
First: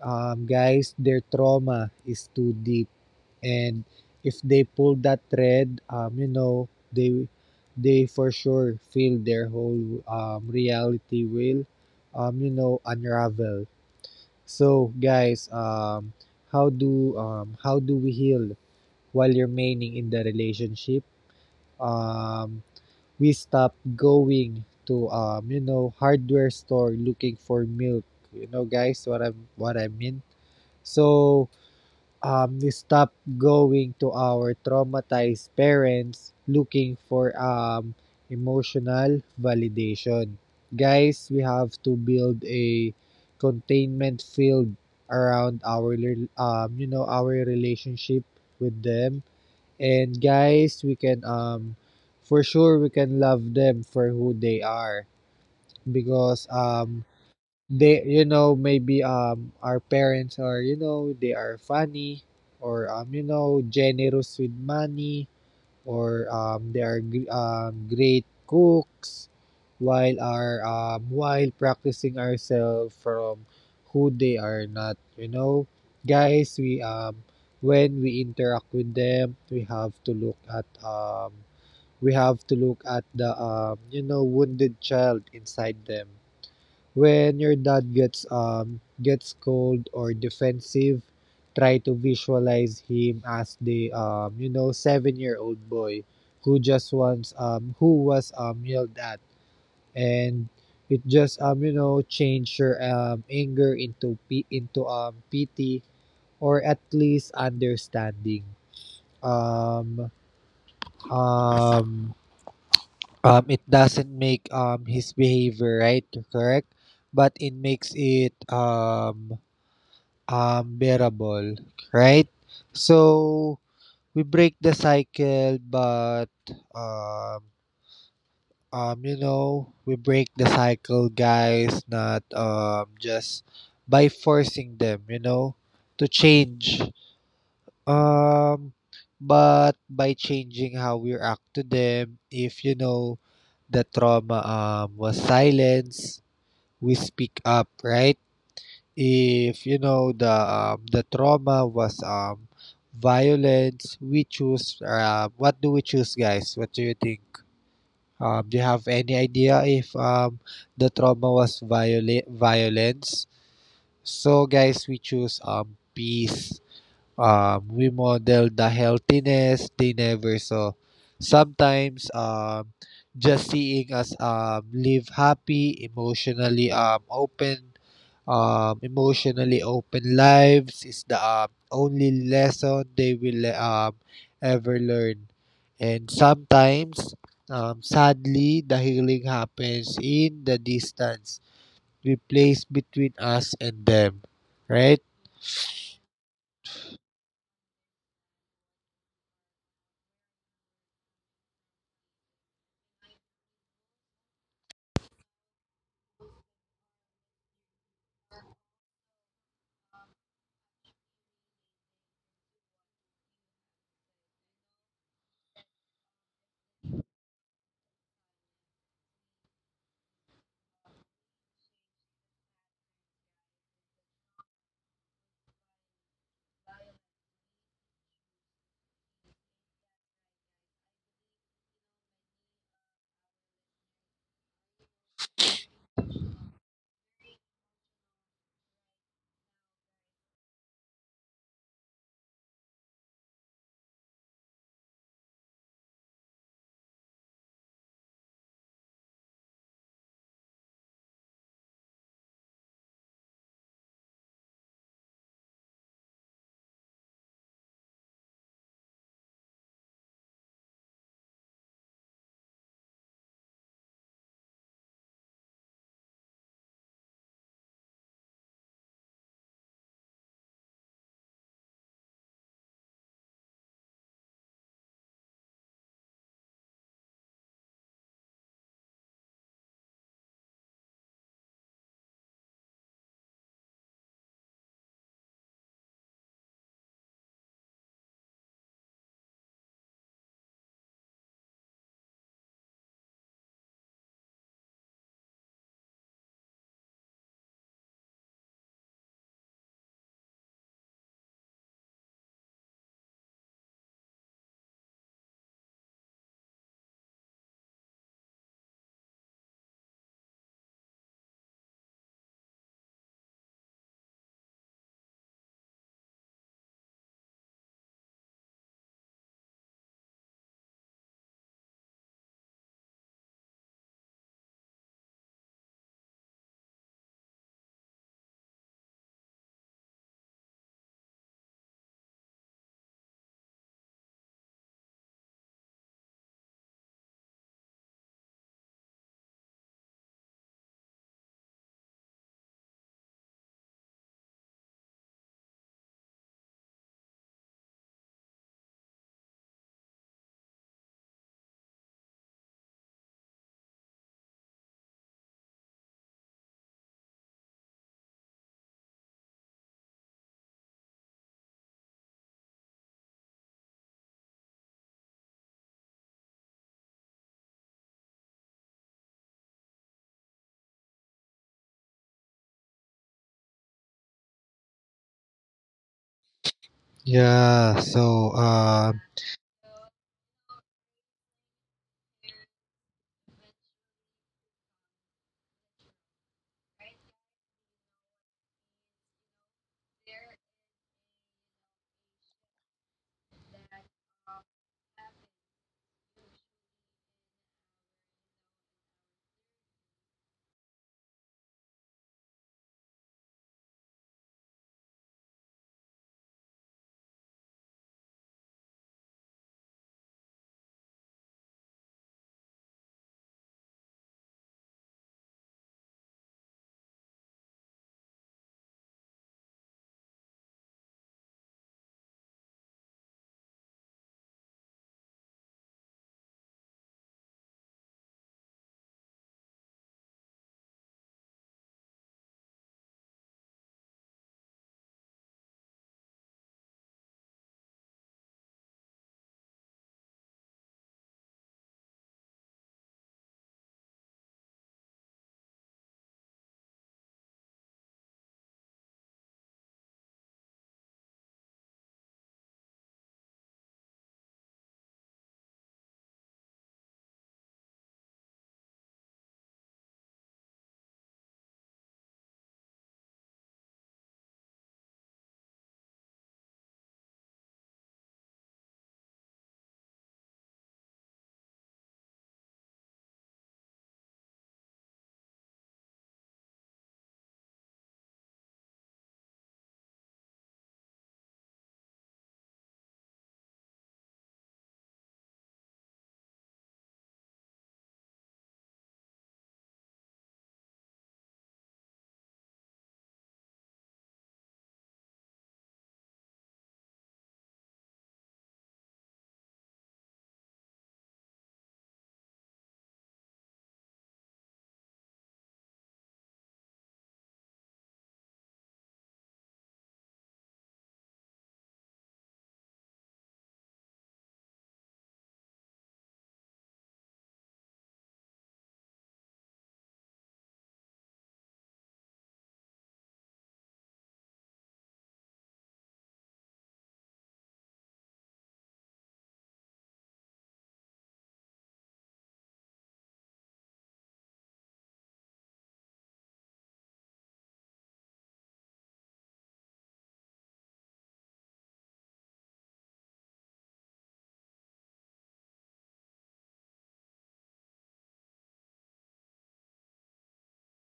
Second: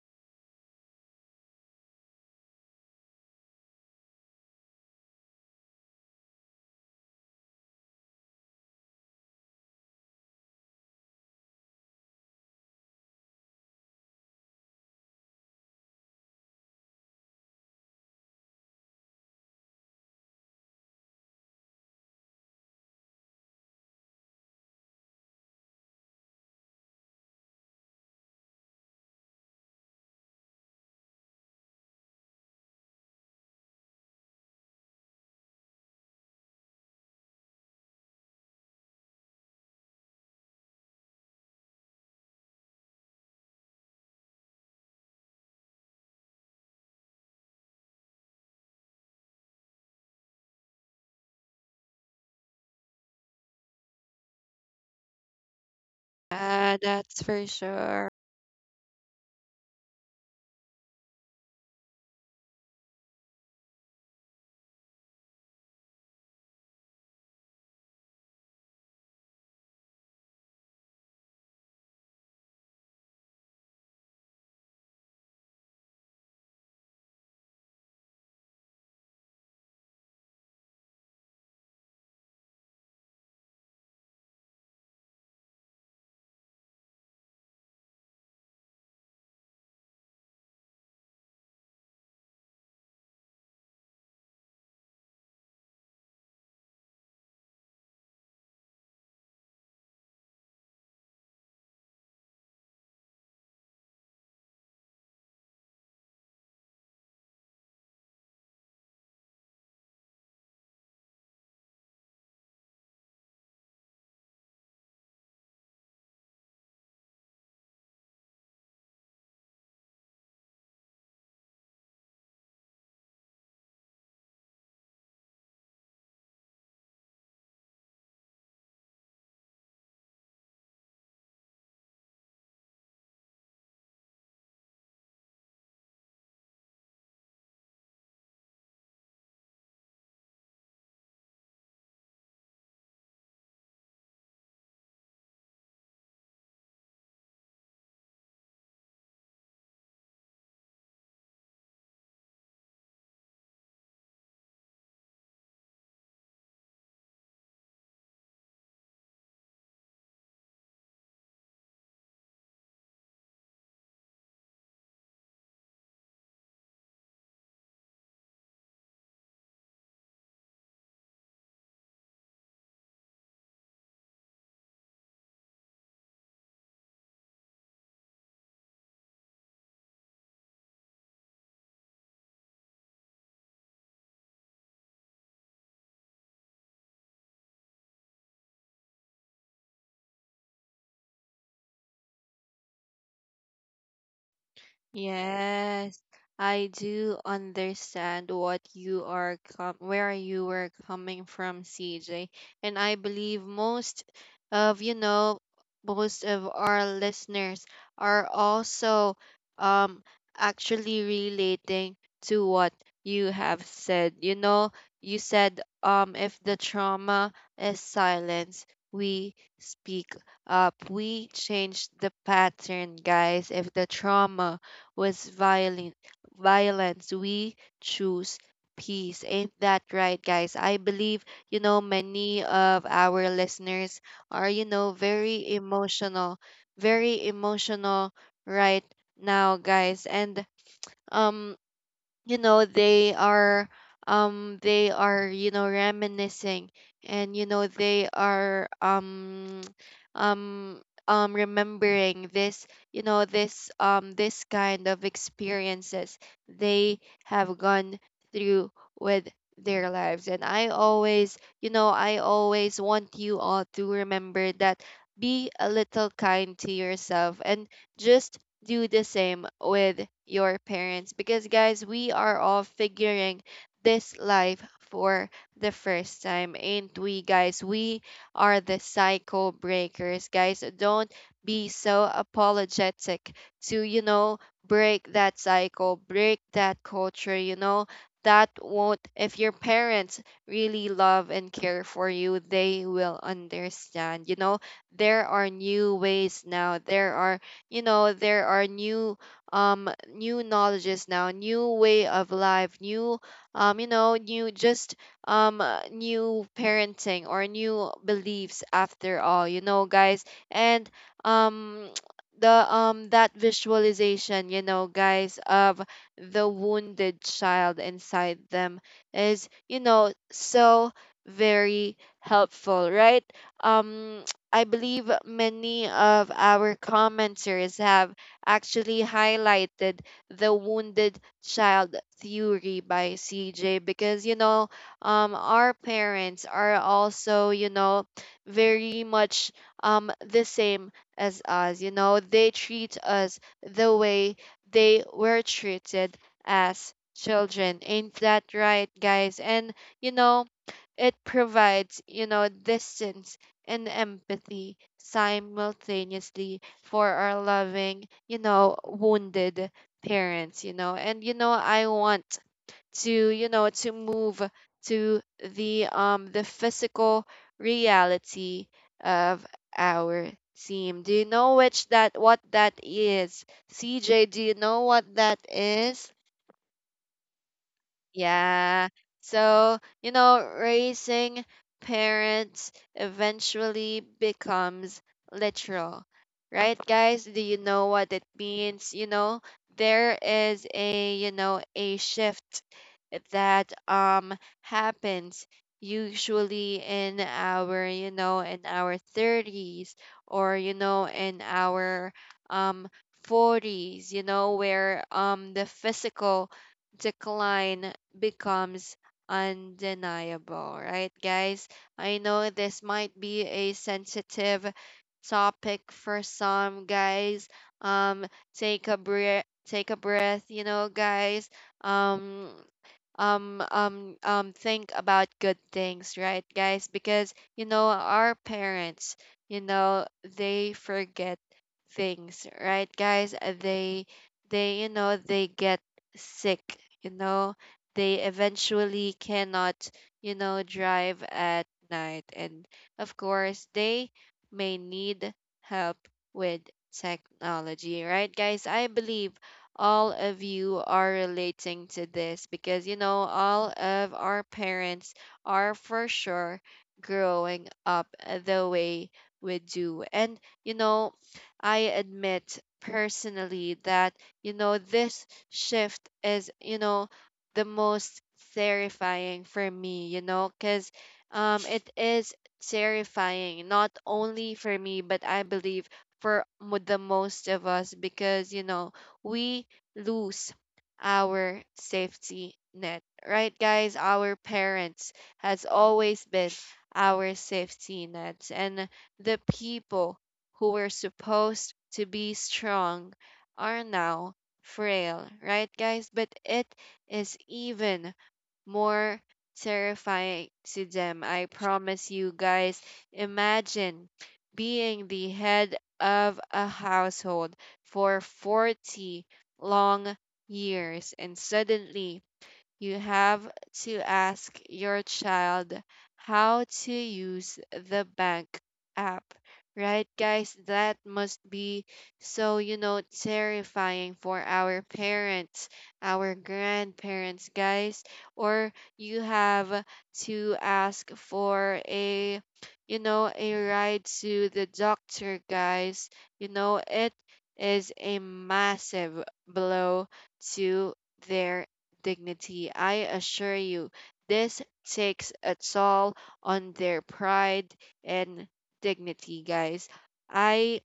S2: Guys, their trauma is too deep, and if they pull that thread, you know, they for sure feel their whole reality will, you know, unravel. So guys, how do we heal while remaining in the relationship? Um, we stopped going to you know, hardware store looking for milk. You know, guys, what I mean. So, we stopped going to our traumatized parents looking for emotional validation. Guys, we have to build a containment field around our our relationship with them. And guys, we can for sure we can love them for who they are, because
S1: Yeah, that's for
S2: they,
S1: sure.
S2: you know, maybe our parents are, you know, they are funny, or generous with money, or they are great cooks, while are while practicing ourselves from who they are not, you know. Guys we um when we interact with them, we have to look at we have to look at the wounded child inside them. When your dad gets cold or defensive, try to visualize him as the 7-year old boy who just wants who was yelled at. And it just change your anger into pity, or at least understanding. um um it doesn't make his behavior right, correct, but it makes it bearable, right? So we break the cycle, but um, we break the cycle, guys, not just by forcing them, you know, to change. Um, but by changing how we react to them. If you know the trauma was silence, we speak up, right? If you know the trauma was violence, we choose what do we choose, guys? What do you think? Do you have any idea? If the trauma was violence, so guys, we choose peace. We model the healthiness they never saw. Sometimes just seeing us live happy, emotionally open, emotionally open lives is the only lesson they will ever learn. And sometimes, sadly, the healing happens in the distance, replaced between us and them. Right?
S1: Yes, I do understand what you are com where you were coming from, CJ. And I believe of, you know, most of our listeners are also, um actually relating to what you have said. You said, if the trauma is silence, we speak up. We change the pattern, guys. If the trauma was violent violence. We choose peace. Ain't that right, guys? I believe, many of our listeners are, very emotional right now, guys. And, um you know they are they are, reminiscing, and, they are, um remembering this you know this this kind of experiences they have gone through with their lives. And I always want you all to remember that, be a little kind to yourself, and just do the same with your parents, because, guys, we are all figuring this life for the first time, and we guys we are the cycle breakers, guys. Don't be so apologetic to, break that cycle, break that culture, that won't if your parents really love and care for you, they will understand. There are new ways now. There are new, um new knowledges now, new way of life, new, new, just new parenting or new beliefs, after all, guys. And, um the that visualization, guys, of the wounded child inside them is, so very helpful, right? um I believe many of our commenters have actually highlighted the wounded child theory by CJ, because, our parents are also, very much, the same as us. They treat us the way they were treated as children, ain't that right, guys? And, you know it provides, distance and empathy simultaneously for our loving, wounded parents. And I want to, move to the, physical reality of our team. Do you know which that what that is? CJ, do you know what that is?
S2: Yeah. So,
S1: Yeah. So, raising parents eventually becomes literal, right, guys? Do you know what it means? You know, there is a, you know, a shift that happens usually in our 30s or, in our um 40s, where the physical decline becomes undeniable, right, guys? I know this might be a sensitive topic for some guys. Um, Take a breath, take a breath, guys. Um, think about good things, right, guys? Because our parents, you know they forget things, right, guys. They they get sick, they eventually cannot drive at night, and of course they may need help with technology, right, guys? I believe all of you are relating to this because, all of our parents are for sure growing up the way we do. And, I admit personally that, this shift is, the most terrifying for me, because it is terrifying not only for me, but I believe for the most of us because, we lose our safety net, right, guys. Our parents has always been our safety nets, and the people who were supposed to be strong are now frail, right, guys. But it is even more terrifying to them. I promise you guys, imagine being the head of a household for 40 long years and suddenly you have to ask your child how to use the bank app. Right, guys? That must be so, terrifying for our parents, our grandparents, guys. Or you have to ask for a, a ride to the doctor, guys. You know, it is a massive blow to their dignity. I assure you, this takes a toll on their pride and dignity, guys. I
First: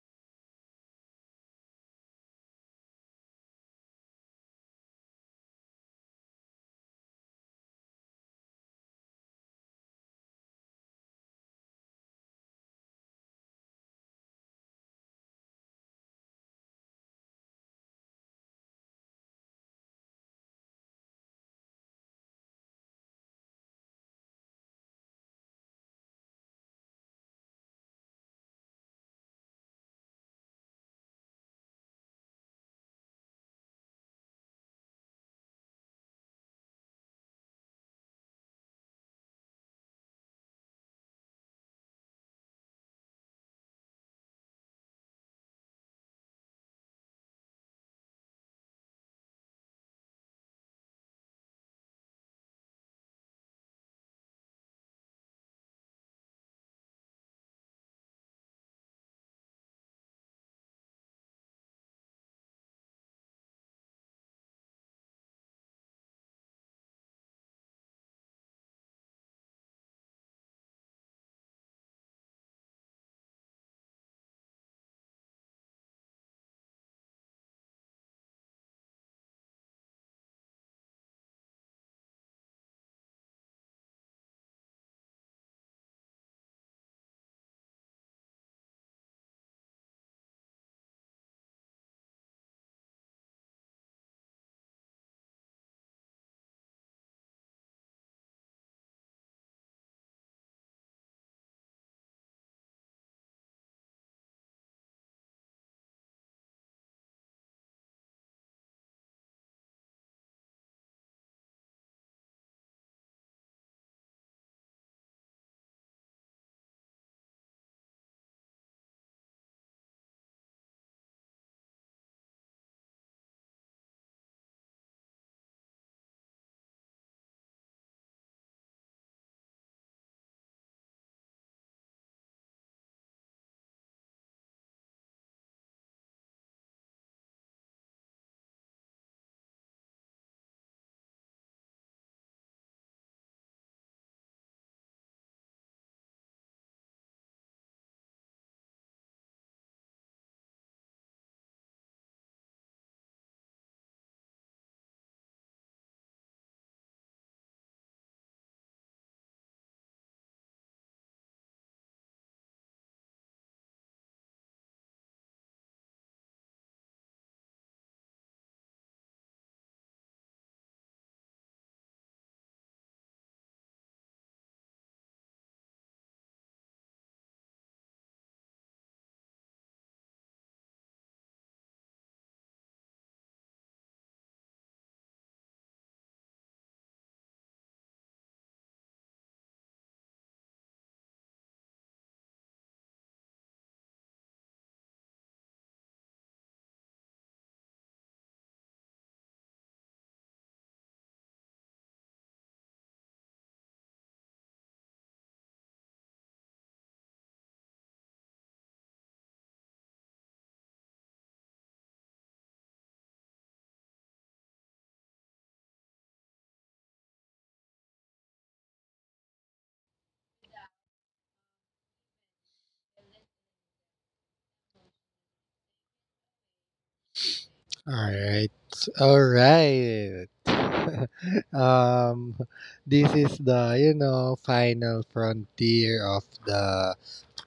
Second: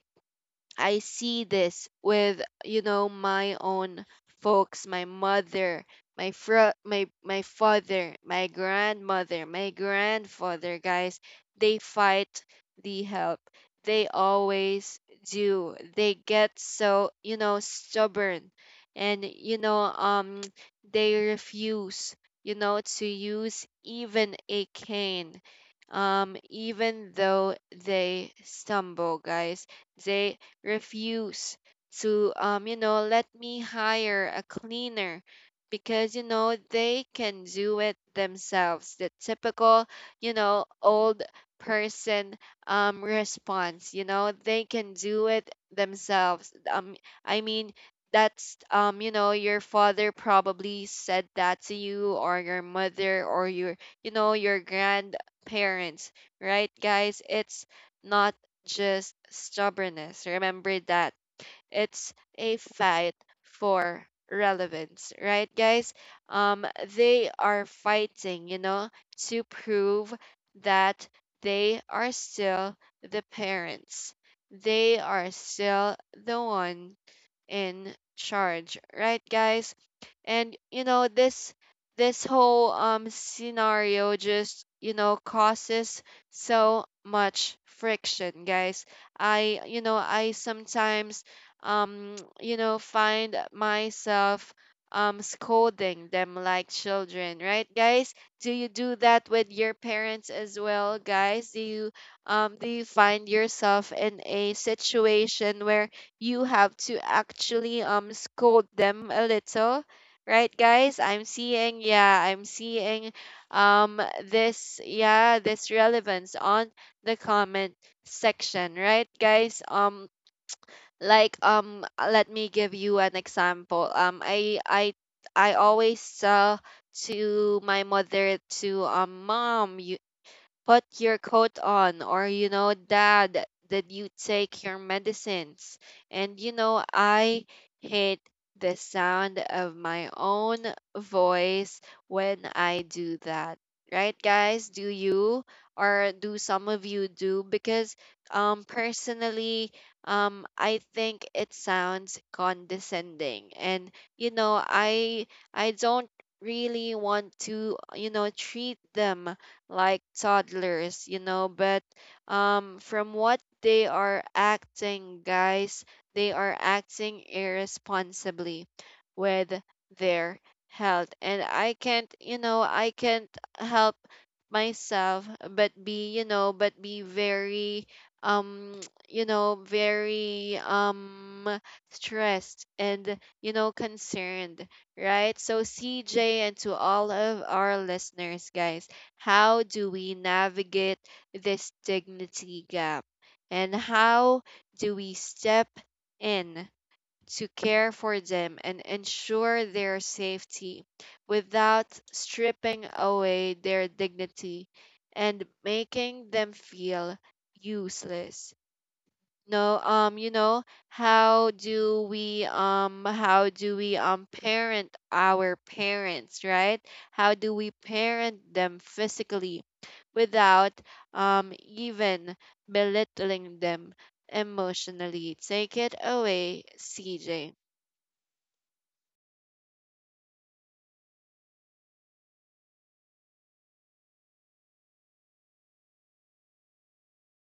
S1: I see this with my own folks, my mother, my father, my grandmother, my grandfather, guys. They fight the help. They always do. They get so, stubborn, and they refuse, to use even a cane. Even though they stumble, guys. They refuse to let me hire a cleaner, because they can do it themselves. The typical old person response, they can do it themselves. I mean that's your father probably said that to you, or your mother, or your your grandparents, right, guys. It's not just stubbornness. Remember that. It's a fight for relevance, right, guys? Um, they are fighting, to prove that they are still the parents. They are still the ones in charge, right, guys? And this whole scenario just causes so much friction, guys. I sometimes find myself scolding them like children, right, guys? Do you do that with your parents as well, guys? Do you find yourself in a situation where you have to actually scold them a little, right, guys? I'm seeing, yeah, I'm seeing this, yeah, this relevance on the comment section, right, guys. Like let me give you an example. I always tell to my mother to, mom, you put your coat on. Or, dad, did you take your medicines? And I hate the sound of my own voice when I do that, right, guys? Do you, or do some of you do? Because personally, I think it sounds condescending, and you know i I don't really want to treat them like toddlers, but from what they are acting, guys, they are acting irresponsibly with their health. And I can't, I can't help myself but be, but be very um very stressed and concerned. Right, so CJ, and to all of our listeners, guys, how do we navigate this dignity gap? And how do we step in to care for them and ensure their safety without stripping away their dignity and making them feel useless? No, how do we parent our parents, right? How do we parent them physically without even belittling them emotionally? Take it away, CJ.
S2: all right. All right. um, this is the, you know, final frontier of the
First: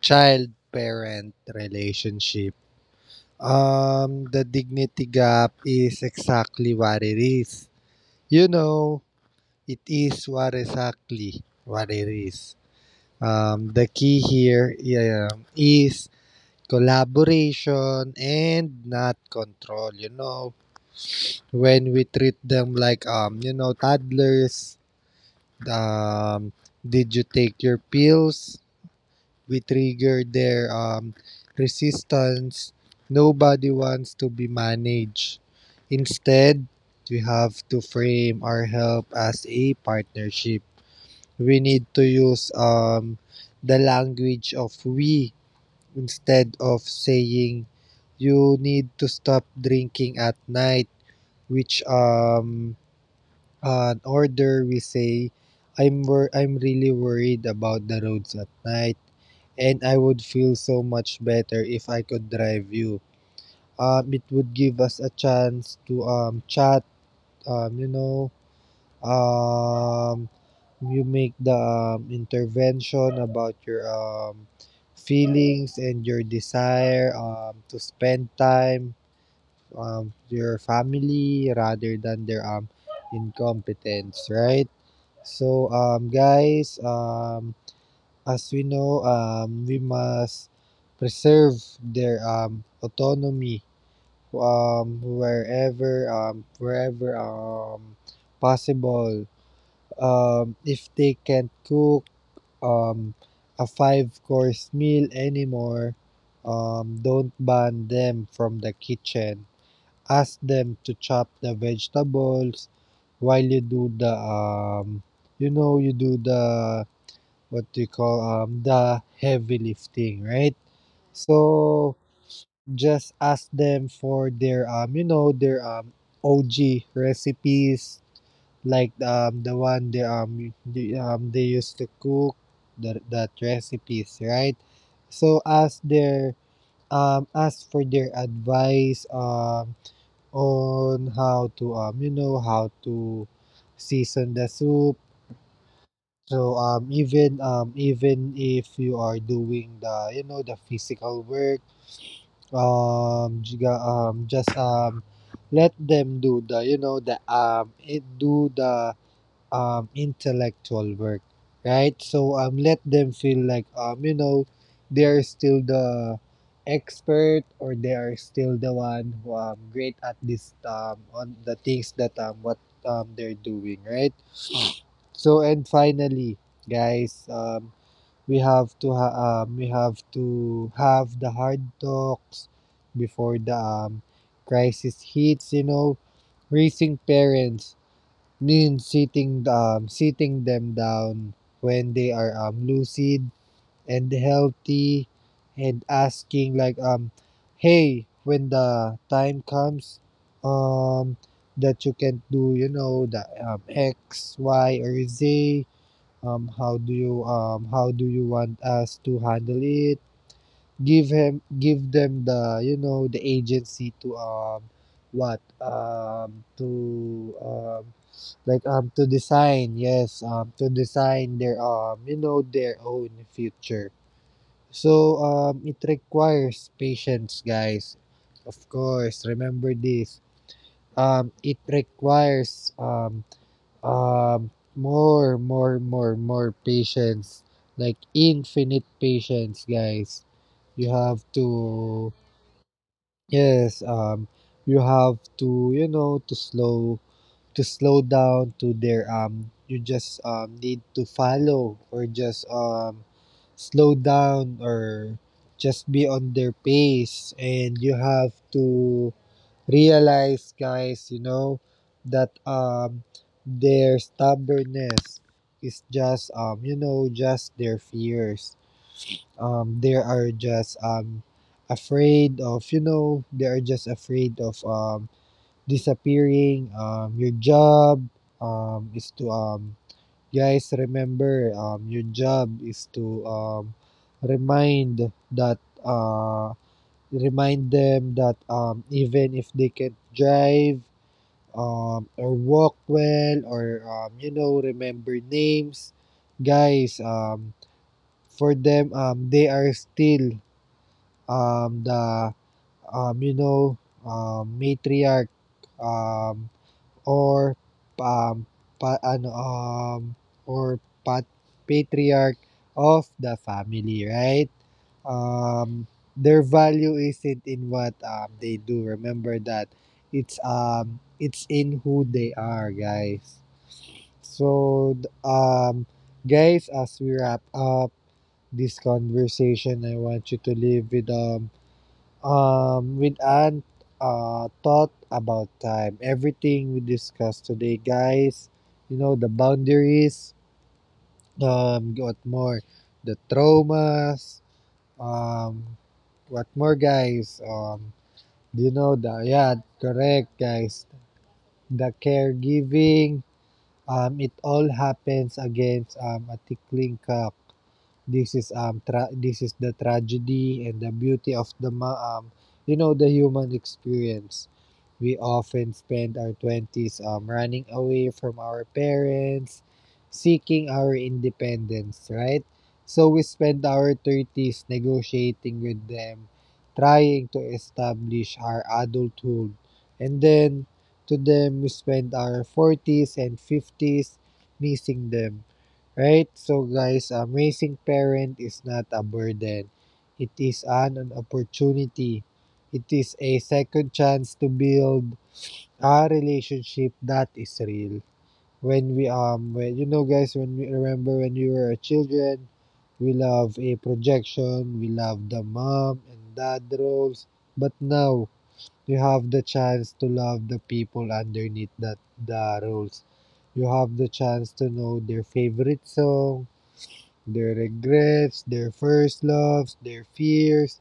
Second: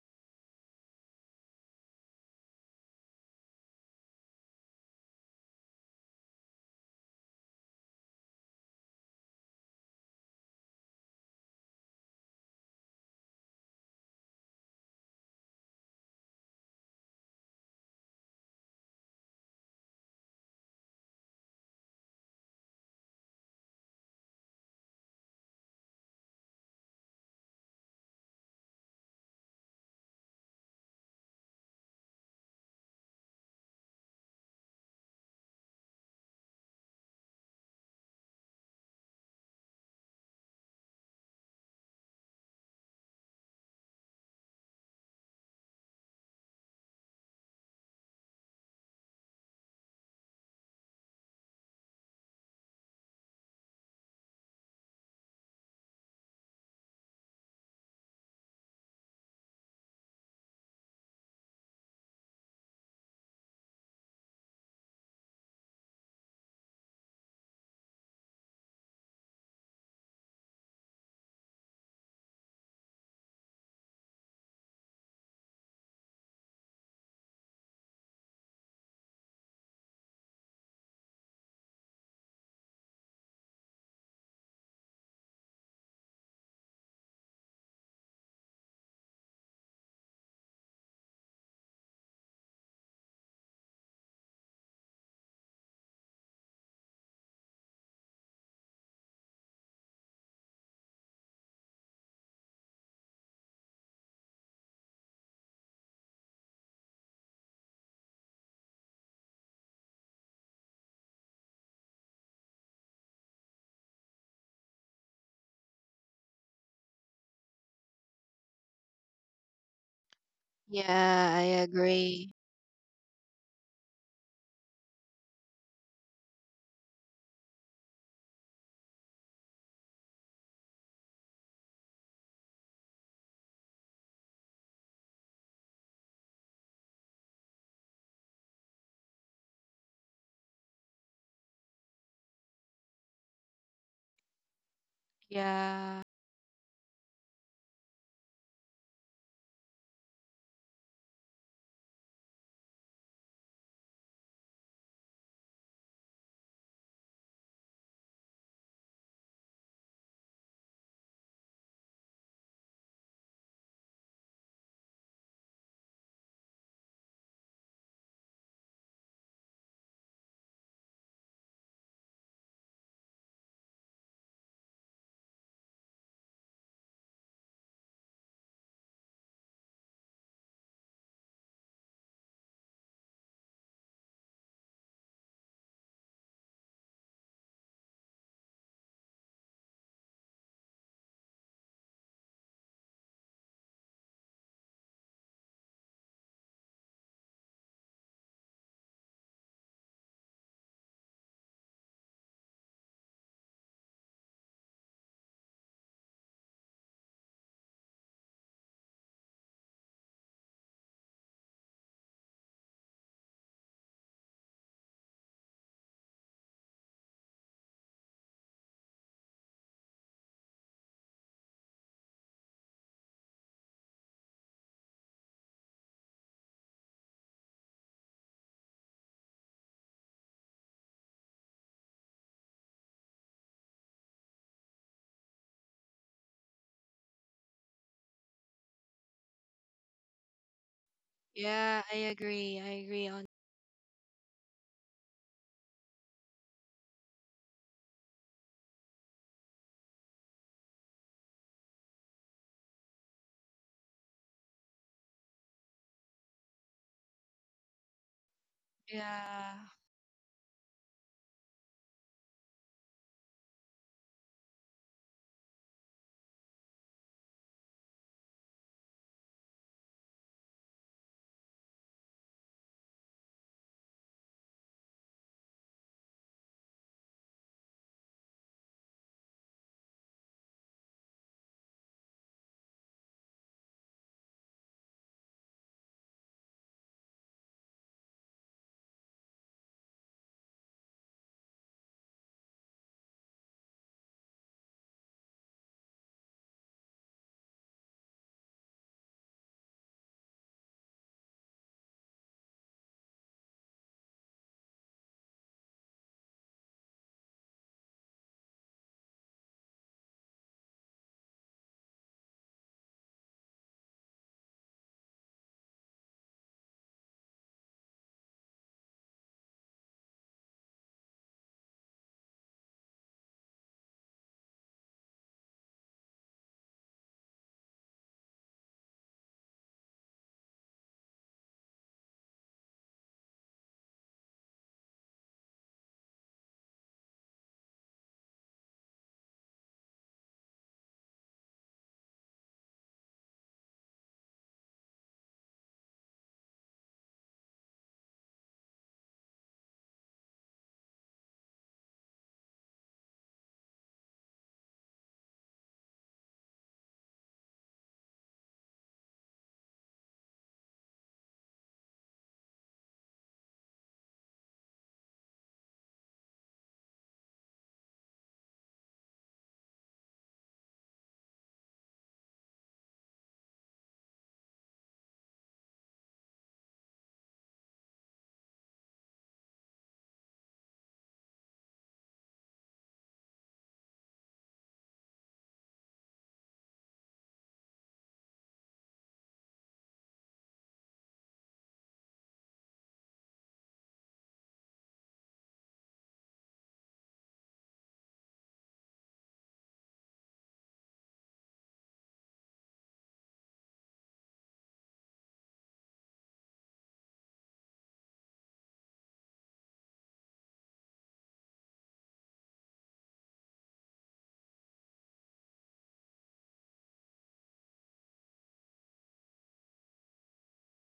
S2: child parent relationship. The dignity gap is exactly what it is. You know, it is what exactly what it is. The key here, yeah, is collaboration and not control. You know, when we treat them like toddlers, um did you take your pills, we trigger their resistance. Nobody wants to be managed. Instead, we have to frame our help as a partnership. We need to use the language of we. Instead of saying, you need to stop drinking at night, which an order, we say, I'm really worried about the roads at night, and I would feel so much better if I could drive you. It would give us a chance to chat. um you know um you make the intervention about your feelings and your desire to spend time with your family rather than their incompetence, right? So, guys, as we know, we must preserve their autonomy wherever possible. If they can't cook um, a five-course meal anymore, don't ban them from the kitchen. Ask them to chop the vegetables while you do the you know you do the what do you call the heavy lifting, right?
S1: Yeah, I
S2: So
S1: agree.
S2: just ask them for their OG recipes, like the one they they used to cook, the that recipes, right? So ask their ask for their advice on how to how to season the soup.
S1: Yeah.
S2: So even if you are doing the, you know, the physical work, jiga- just let them do the, you know, the it do the intellectual work, right? So let them feel like, you know, they are still the expert, or they are still the one who great at this on the things that what they're doing, right? So and finally, guys, we have to have the hard talks before the crisis hits, you know. Raising parents means sitting them down when they are lucid and healthy, and asking like, hey, when the time comes, um that you can do, you know, the x y or z, how do you want us to handle it? Give him give them the, you know, the agency to what to like to design, yes, to design their, you know, their own future. So it requires patience, guys, of course. Remember this. It requires more, more, more, more patience. Like infinite patience, guys. You have
S1: Yeah, I
S2: to,
S1: agree. I agree on.
S2: yes, you have to, you know, to slow down to their, you just, need to follow, or just, slow down, or just be on their pace, and you have to
S1: Yeah.
S2: realize, guys, you know, that their stubbornness is just, you know, just their fears. They are just afraid of, you know, they are just afraid of disappearing. Your job is to guys remember your job is to remind that uh remind them that even if they can drive, or walk well, or, you know, remember names. Guys, for them, they are still the um, you know matriarch. Um, or um, pa, ano, um, or pat, patriarch of the family, right? Um, their value isn't in what they do. Remember that, it's in who they are, guys. So guys, as we wrap up this conversation, I want you to leave with an thought about time. Everything we discussed today, guys, you know, the boundaries, what more, the traumas, um, what more, guys, you know, the, yeah, correct, guys, the caregiving, it all happens against, a tickling cup. This is, this is the tragedy and the beauty of the, you know, the human experience. We often spend our twenties running away from our parents, seeking our independence, right? So we spend our thirties negotiating with them, trying to establish our adulthood. And then to them, we spend our forties and fifties missing them, right? So, guys, raising parent is not a burden, it is an opportunity. It is a second chance to build our relationship that is real. When you know, guys, when we remember when we were children, we love a projection, we love the mom and dad roles, but now you have the chance to love the people underneath that, the roles. You have the chance to know their favorite song, their regrets, their first loves, their fears.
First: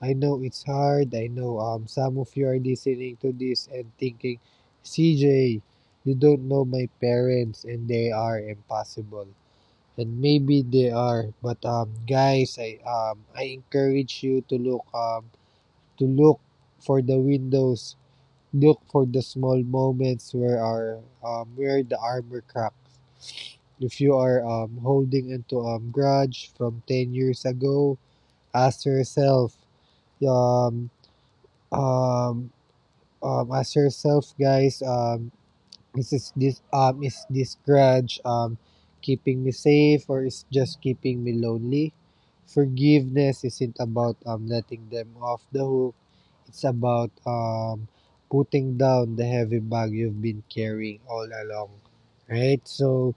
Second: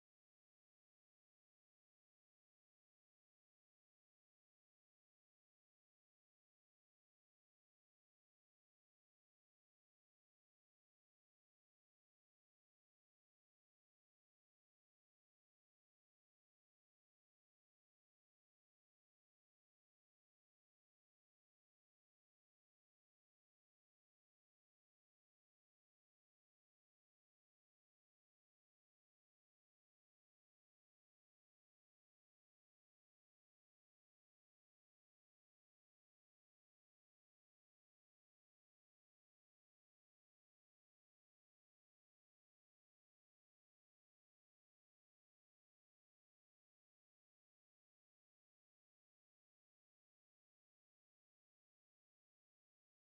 S2: I know it's hard. I know some of you are listening to this and thinking, CJ, you don't know my parents and they are impossible. And maybe they are, but guys, I encourage you to look for the windows, look for the small moments where our where the armor cracks. If you are holding into a grudge from 10 years ago, ask yourself, um, um, ask yourself, guys, is this grudge keeping me safe or is just keeping me lonely? Forgiveness isn't about letting them off the hook. It's about putting down the heavy bag you've been carrying all along. Right? So,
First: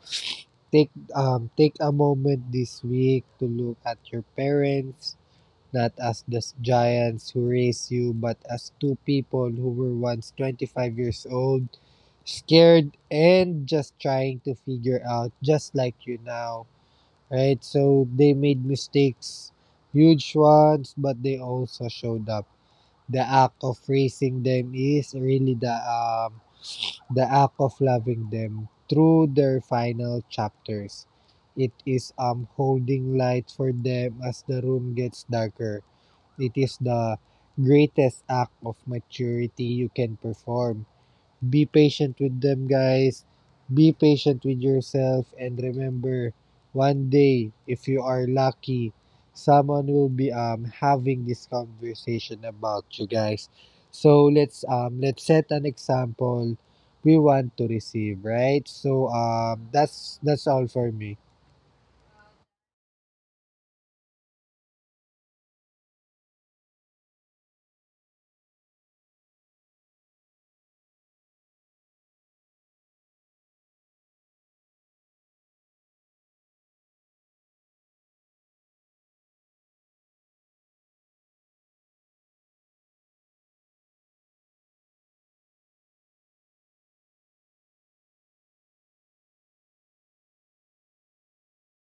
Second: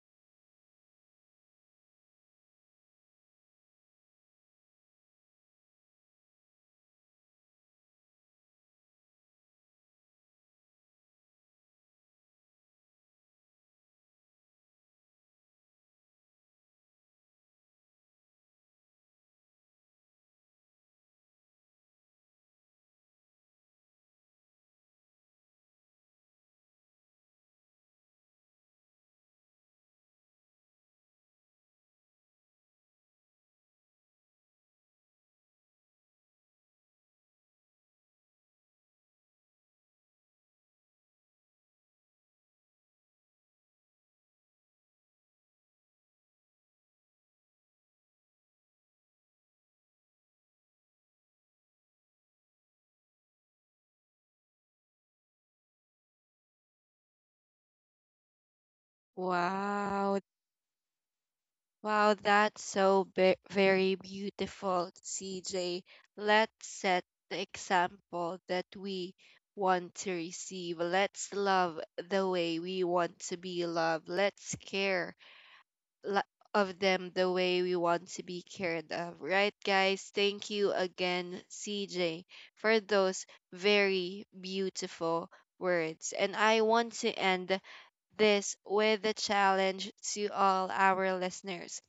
S2: take take a moment this week to look at your parents not as the giants who raised you, but as two people who were once 25 years old, scared and just trying to figure out just like you now, right? So they made mistakes, huge ones, but they also showed up. The act of raising them is really the act of loving them through their final chapters. It is holding light for them as the room gets darker. It is the greatest act of maturity you can perform. Be patient with them, guys. Be patient with yourself. And remember, one day, if you are lucky, someone will be having this conversation about you, guys. So let's set an example we want to receive, right? So
S1: Wow.
S2: that's all for me.
S1: Wow, that's very beautiful, CJ. Let's set the example that we want to receive. Let's love the way we want to be loved. Let's care la- of them the way we want to be cared of. Right, guys? Thank you again, CJ, for those very beautiful words. And I want to end this with a challenge to all our listeners.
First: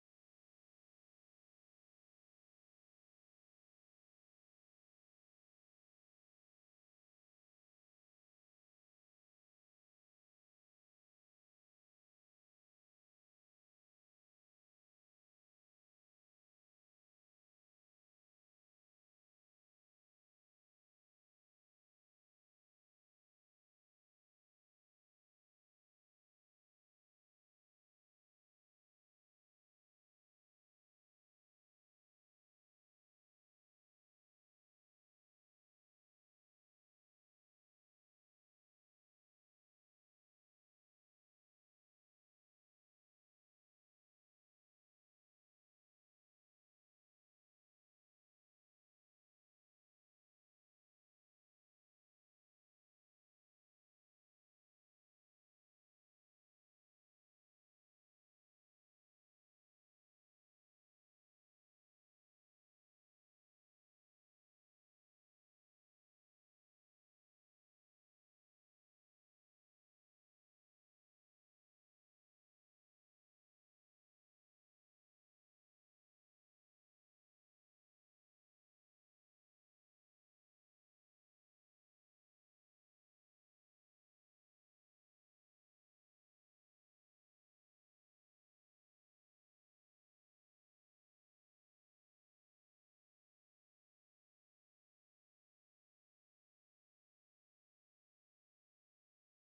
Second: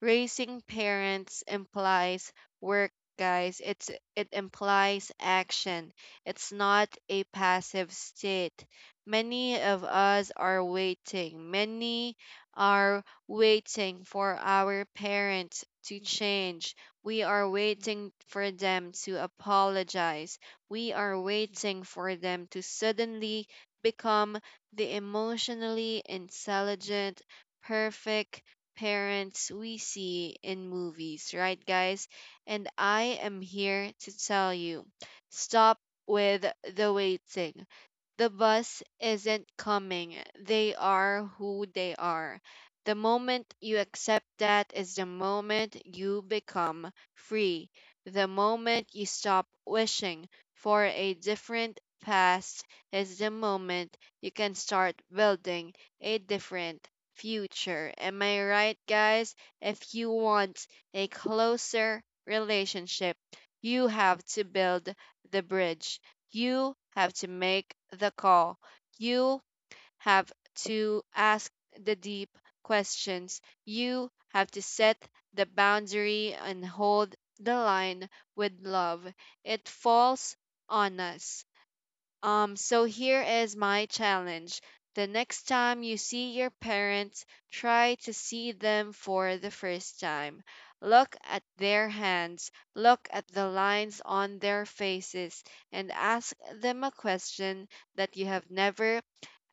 S1: Raising parents implies work, guys. It implies action. It's not a passive state. Many of us are waiting. Many are waiting for our parents to change. We are waiting for them to apologize. We are waiting for them to suddenly become the emotionally intelligent, perfect parents we see in movies, right, guys? And I am here to tell you, stop with the waiting. The bus isn't coming. They are who they are. The moment you accept that is the moment you become free. The moment you stop wishing for a different past is the moment you can start building a different future. Am I right, guys? If you want a closer relationship, you have to build the bridge. You have to make the call. You have to ask the deep questions. You have to set the boundary and hold the line with love. It falls on us. So here is my challenge. The next time you see your parents, try to see them for the first time. Look at their hands, look at the lines on their faces, and ask them a question that you have never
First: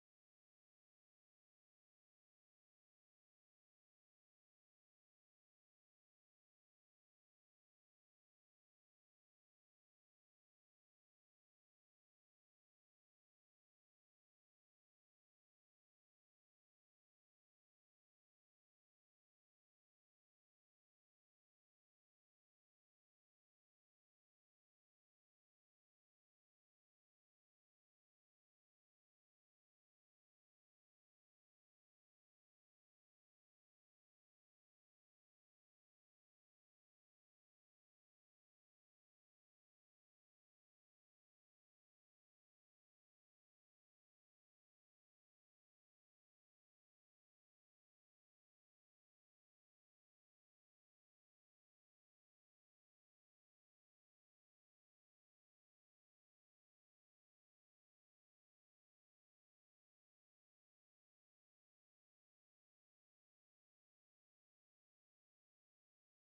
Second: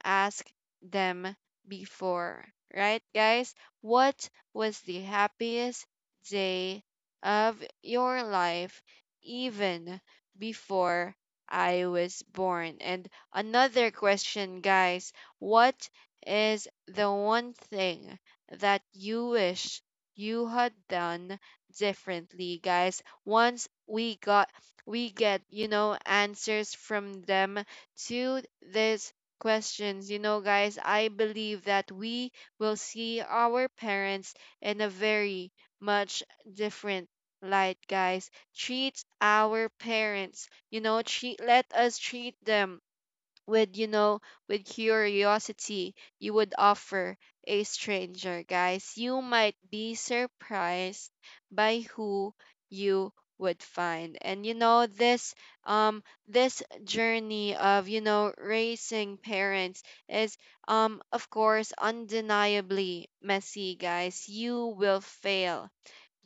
S1: ask them before, right, guys? What was the happiest day of your life even before I was born? And another question, guys, what is the one thing that you wish you had done differently, guys? Once we got We get, answers from them to this questions. You know, guys, I believe that we will see our parents in a very much different light, guys. Treat our parents, treat, let us treat them with with curiosity you would offer a stranger, guys. You might be surprised by who you would find. And um this journey of raising parents is of course undeniably messy, guys. You will fail,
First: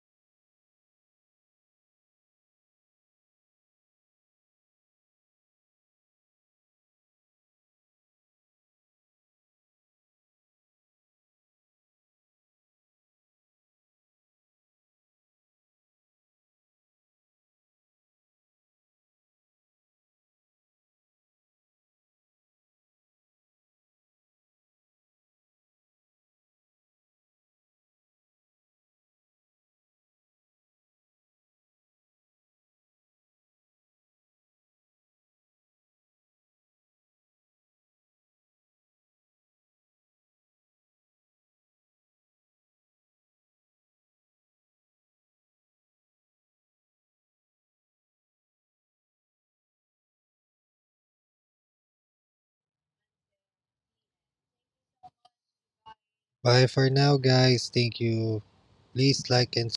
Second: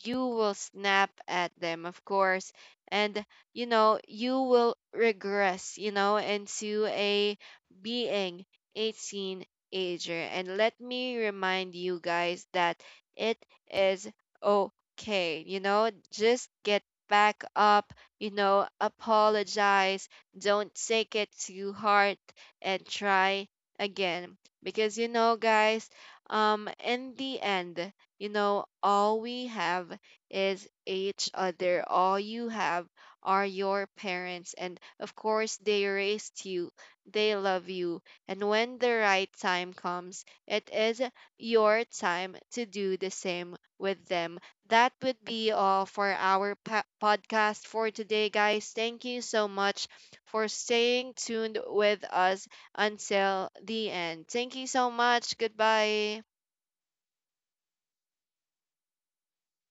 S1: you will snap at them, of course. And, you will regress, into a being 18 ager. And let me remind you guys that it is okay. You know, just get back up, apologize, don't take it to heart, and try again. Because, in the end, all we have is each other. All you have are your parents. And of course, they raised you, they love you. And when the right time comes, it is your time to do the same with them. That would be all for our podcast for today, guys. Thank you so much for staying tuned with us until the end. Thank you so much. Goodbye.
S2: Bye for now, guys. Thank you. Please like and